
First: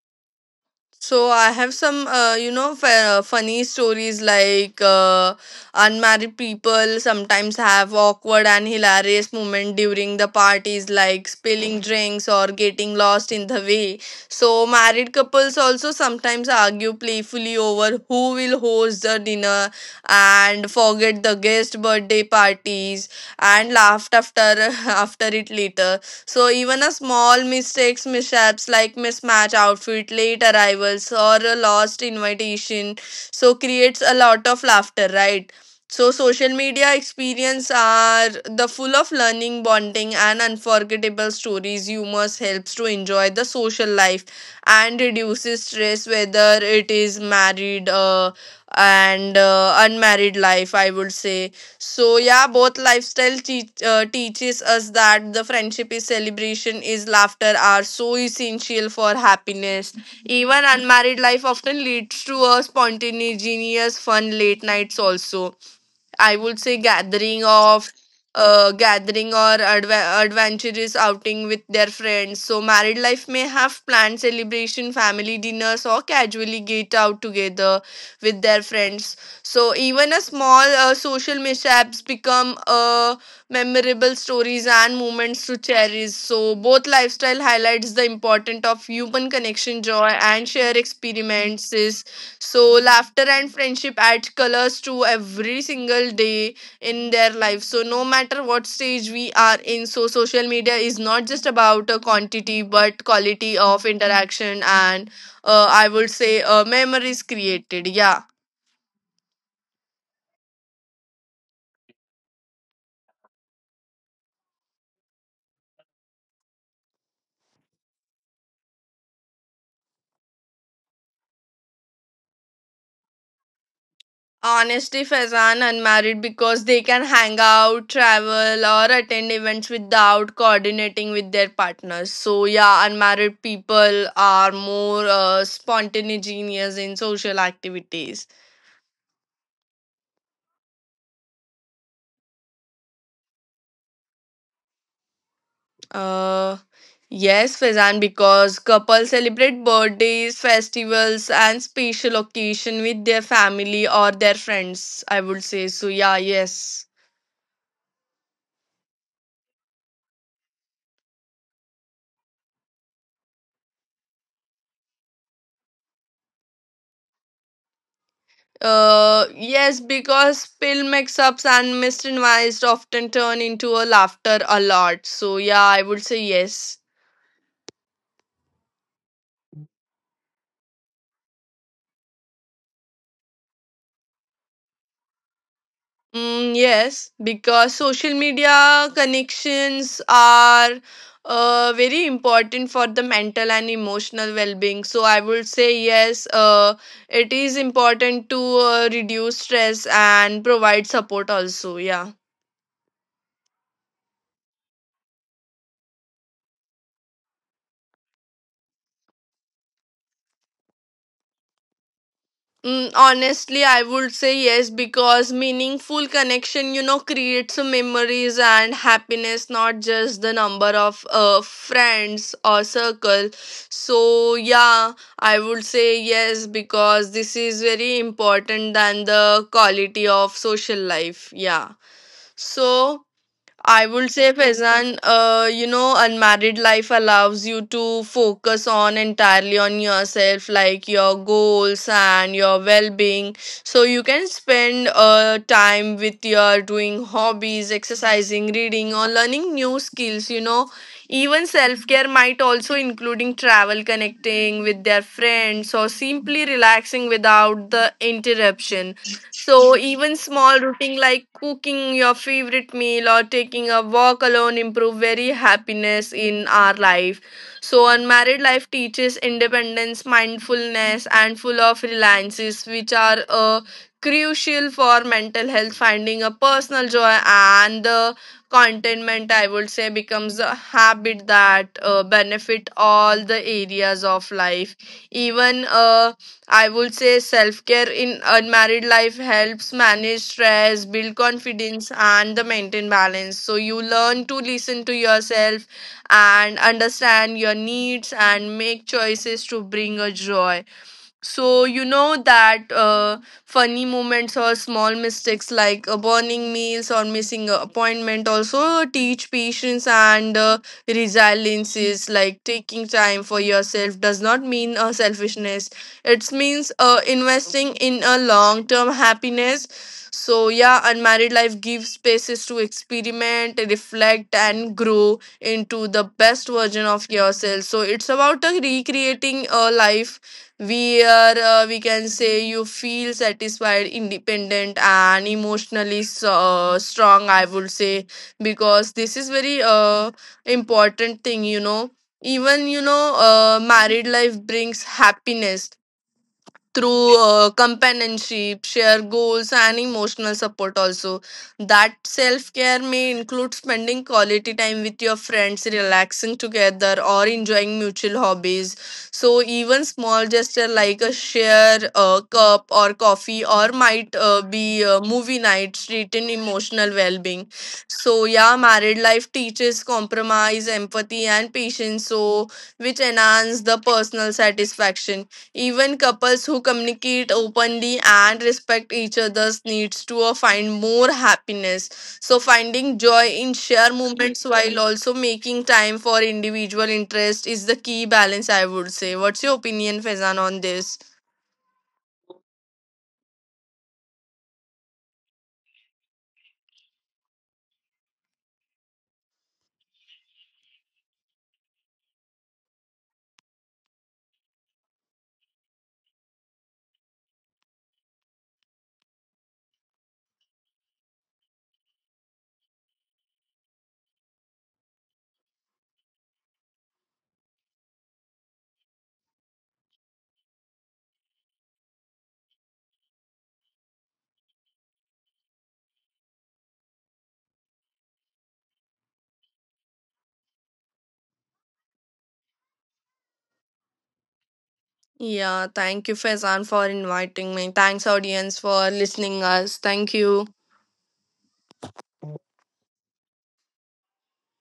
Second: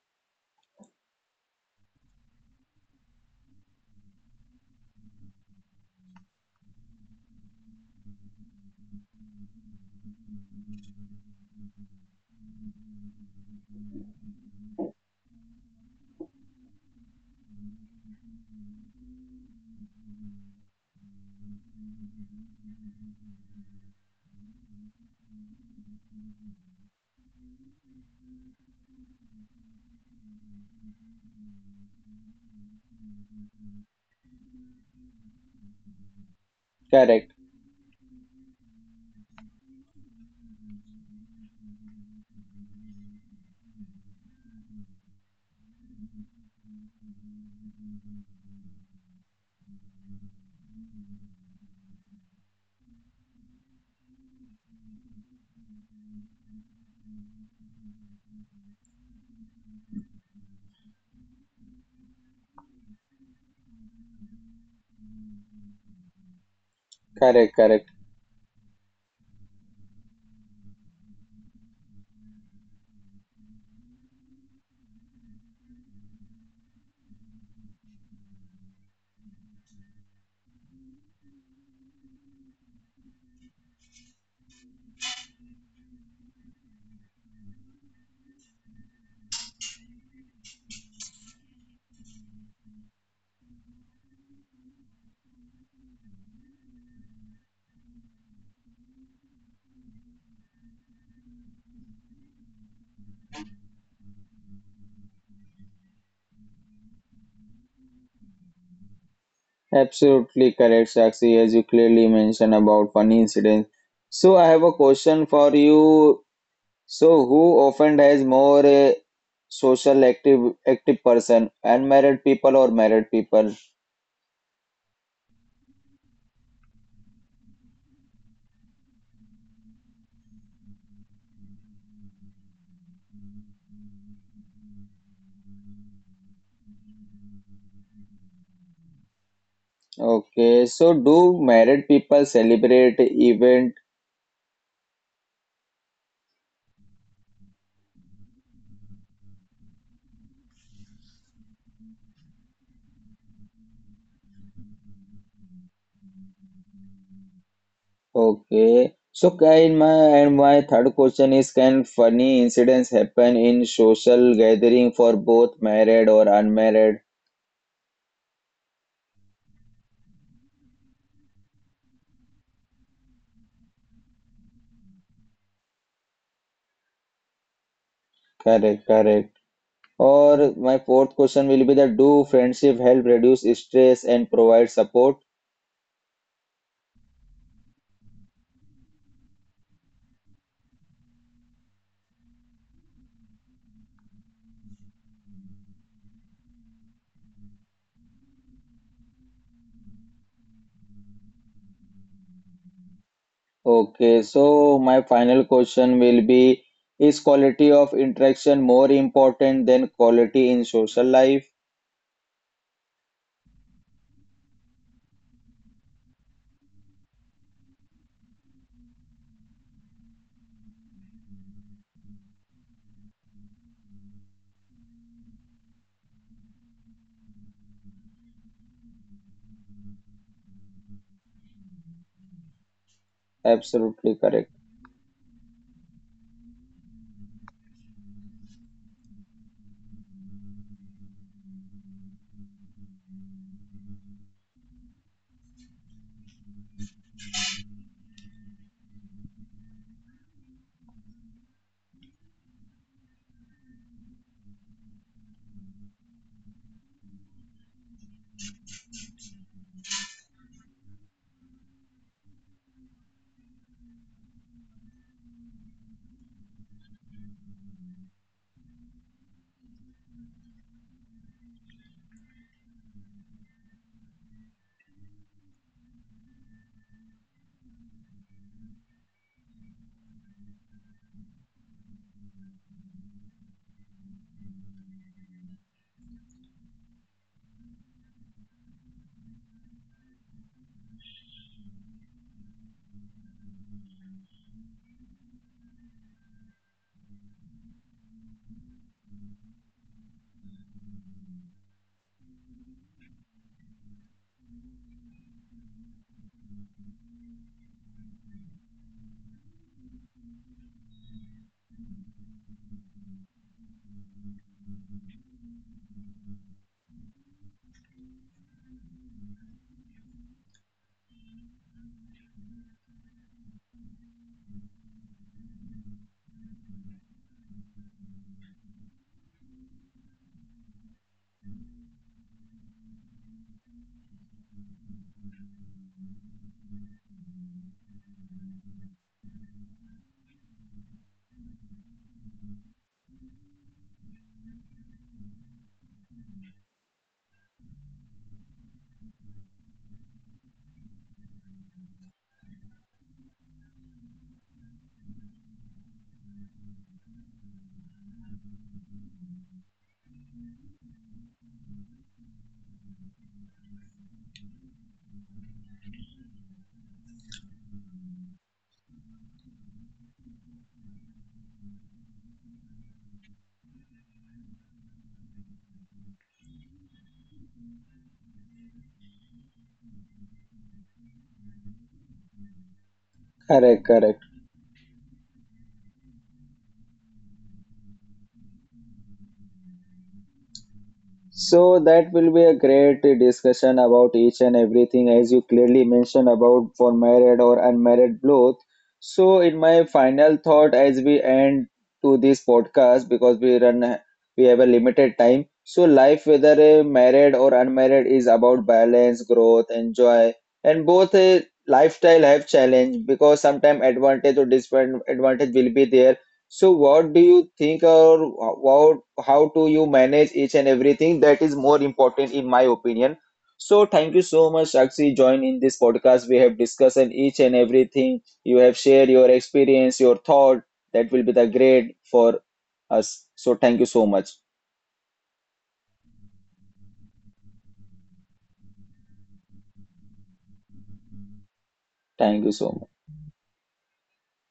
B: So I have some, you know, funny stories like unmarried people sometimes have awkward and hilarious moment during the parties, like spilling drinks or getting lost in the way. So married couples also sometimes argue playfully over who will host the dinner and forget the guest birthday parties and laughed after after it later. So even a small mistakes, mishaps like mismatch outfit, late arrivals, or a lost invitation, so creates a lot of laughter, right? So social media
A: Correct,
B: experience are the full of learning, bonding, and unforgettable stories. Humor helps to enjoy the social life and reduces stress, whether it is married and unmarried life. I would say so yeah, both lifestyle teaches us that the friendship is celebration, is laughter are so essential for happiness. Even unmarried life often leads to a spontaneous, fun late nights also, I would say, gathering
A: correct, correct.
B: of adventurous outing with their friends. So married life may have planned celebration, family dinners or casually get out together with their friends. So even a small social mishaps become memorable stories and moments to cherish. So both lifestyle highlights the importance of human connection, joy and share experiences, so laughter and friendship add colors to every single day in their life. So no matter what stage we are in, so social media is not just about a quantity but quality of interaction and, I would say, memories created. Yeah.
A: Absolutely correct, Sakshi, as you clearly mentioned about one incident. So I have a question for you. So, who often has more social active person, unmarried people or married people?
B: Honestly, Faizan, unmarried, because they can hang out, travel, or attend events without coordinating with their partners. So, yeah, unmarried people are more spontaneous in social activities.
A: Okay. So, do married people celebrate event?
B: Uh, yes, Faizan, because couples celebrate birthdays, festivals, and special occasion with their family or their friends, I would say. So, yeah, yes.
A: Okay. So, can my and my third question is, can funny incidents happen in social gathering for both married or unmarried?
B: Yes, because pill mix-ups and misadvised often turn into a laughter a lot. So yeah, I would say yes.
A: Correct, correct. Or my fourth question will be that do friendship help reduce stress and provide support?
B: Mm, yes, because social media connections are very important for the mental and emotional well-being. So I would say yes. It is important to reduce stress and provide support also. Yeah.
A: Okay, so my final question will be, is quality of interaction more important than quality in social life?
B: Mm, honestly, I would say yes because meaningful connection, you know, creates memories and happiness, not just the number of friends or circle. So, yeah, I would say yes because this is very important than the quality of social life. Yeah. So, I would
A: Absolutely
B: say,
A: correct.
B: Faizan, you know, unmarried life allows you to focus on entirely on yourself, like your goals and your well-being. So you can spend time with your doing hobbies, exercising, reading, or learning new skills. You know, even self-care might also including travel, connecting with their friends, or simply relaxing without the interruption. So, even small routine like cooking your favorite meal or taking a walk alone improve very happiness in our life. So, unmarried life teaches independence, mindfulness, and full of reliances, which are crucial for mental health. Finding a personal joy and the contentment, I would say, becomes a habit that benefit all the areas of life. Even I would say self care in unmarried life helps manage stress, build confidence, and the maintain balance. So you learn to listen to yourself and understand your needs and make choices to bring a joy. So you know that, funny moments or small mistakes like burning meals or missing an appointment also teach patience and, resilience. Is like taking time for yourself does not mean selfishness. It means investing in a long term happiness. So yeah, unmarried life gives spaces to experiment, reflect, and grow into the best version of yourself. So it's about recreating a life where, we can say, you feel satisfied, independent, and emotionally so, strong, I would say, because this is very important thing, you know. Even, you know, married life brings happiness through companionship, share goals, and emotional support. Also, that self care may include spending quality time with your friends, relaxing together, or enjoying mutual hobbies. So, even small gesture like a share cup or coffee, or might be movie night, strengthen emotional well being. So, yeah, married life teaches compromise, empathy, and patience. So, which enhance the personal satisfaction, even couples who communicate openly and respect each other's needs to find more happiness. So, finding joy in
A: Correct,
B: shared
A: correct.
B: moments while also making time for individual interest is the key balance, I would say. What's your opinion, Faizan, on this?
A: So that will be a great discussion about each and everything as you clearly mentioned about for married or unmarried both. So in my final thought as we end to this podcast because we have a limited time. So life whether married or unmarried is about balance, growth, and joy, and both lifestyle have challenge because sometimes advantage or disadvantage will be there, so what do you think or about how do you manage each and everything that is more important in my opinion. So thank you so much, Sakshi, join in this podcast. We have discussed on each and everything. You have shared your experience, your thought. That will be the grade for us. So thank you so much.
B: Yeah, thank you, Faizan, for inviting me. Thanks, audience, for listening us. Thank you.
A: Thank you so much.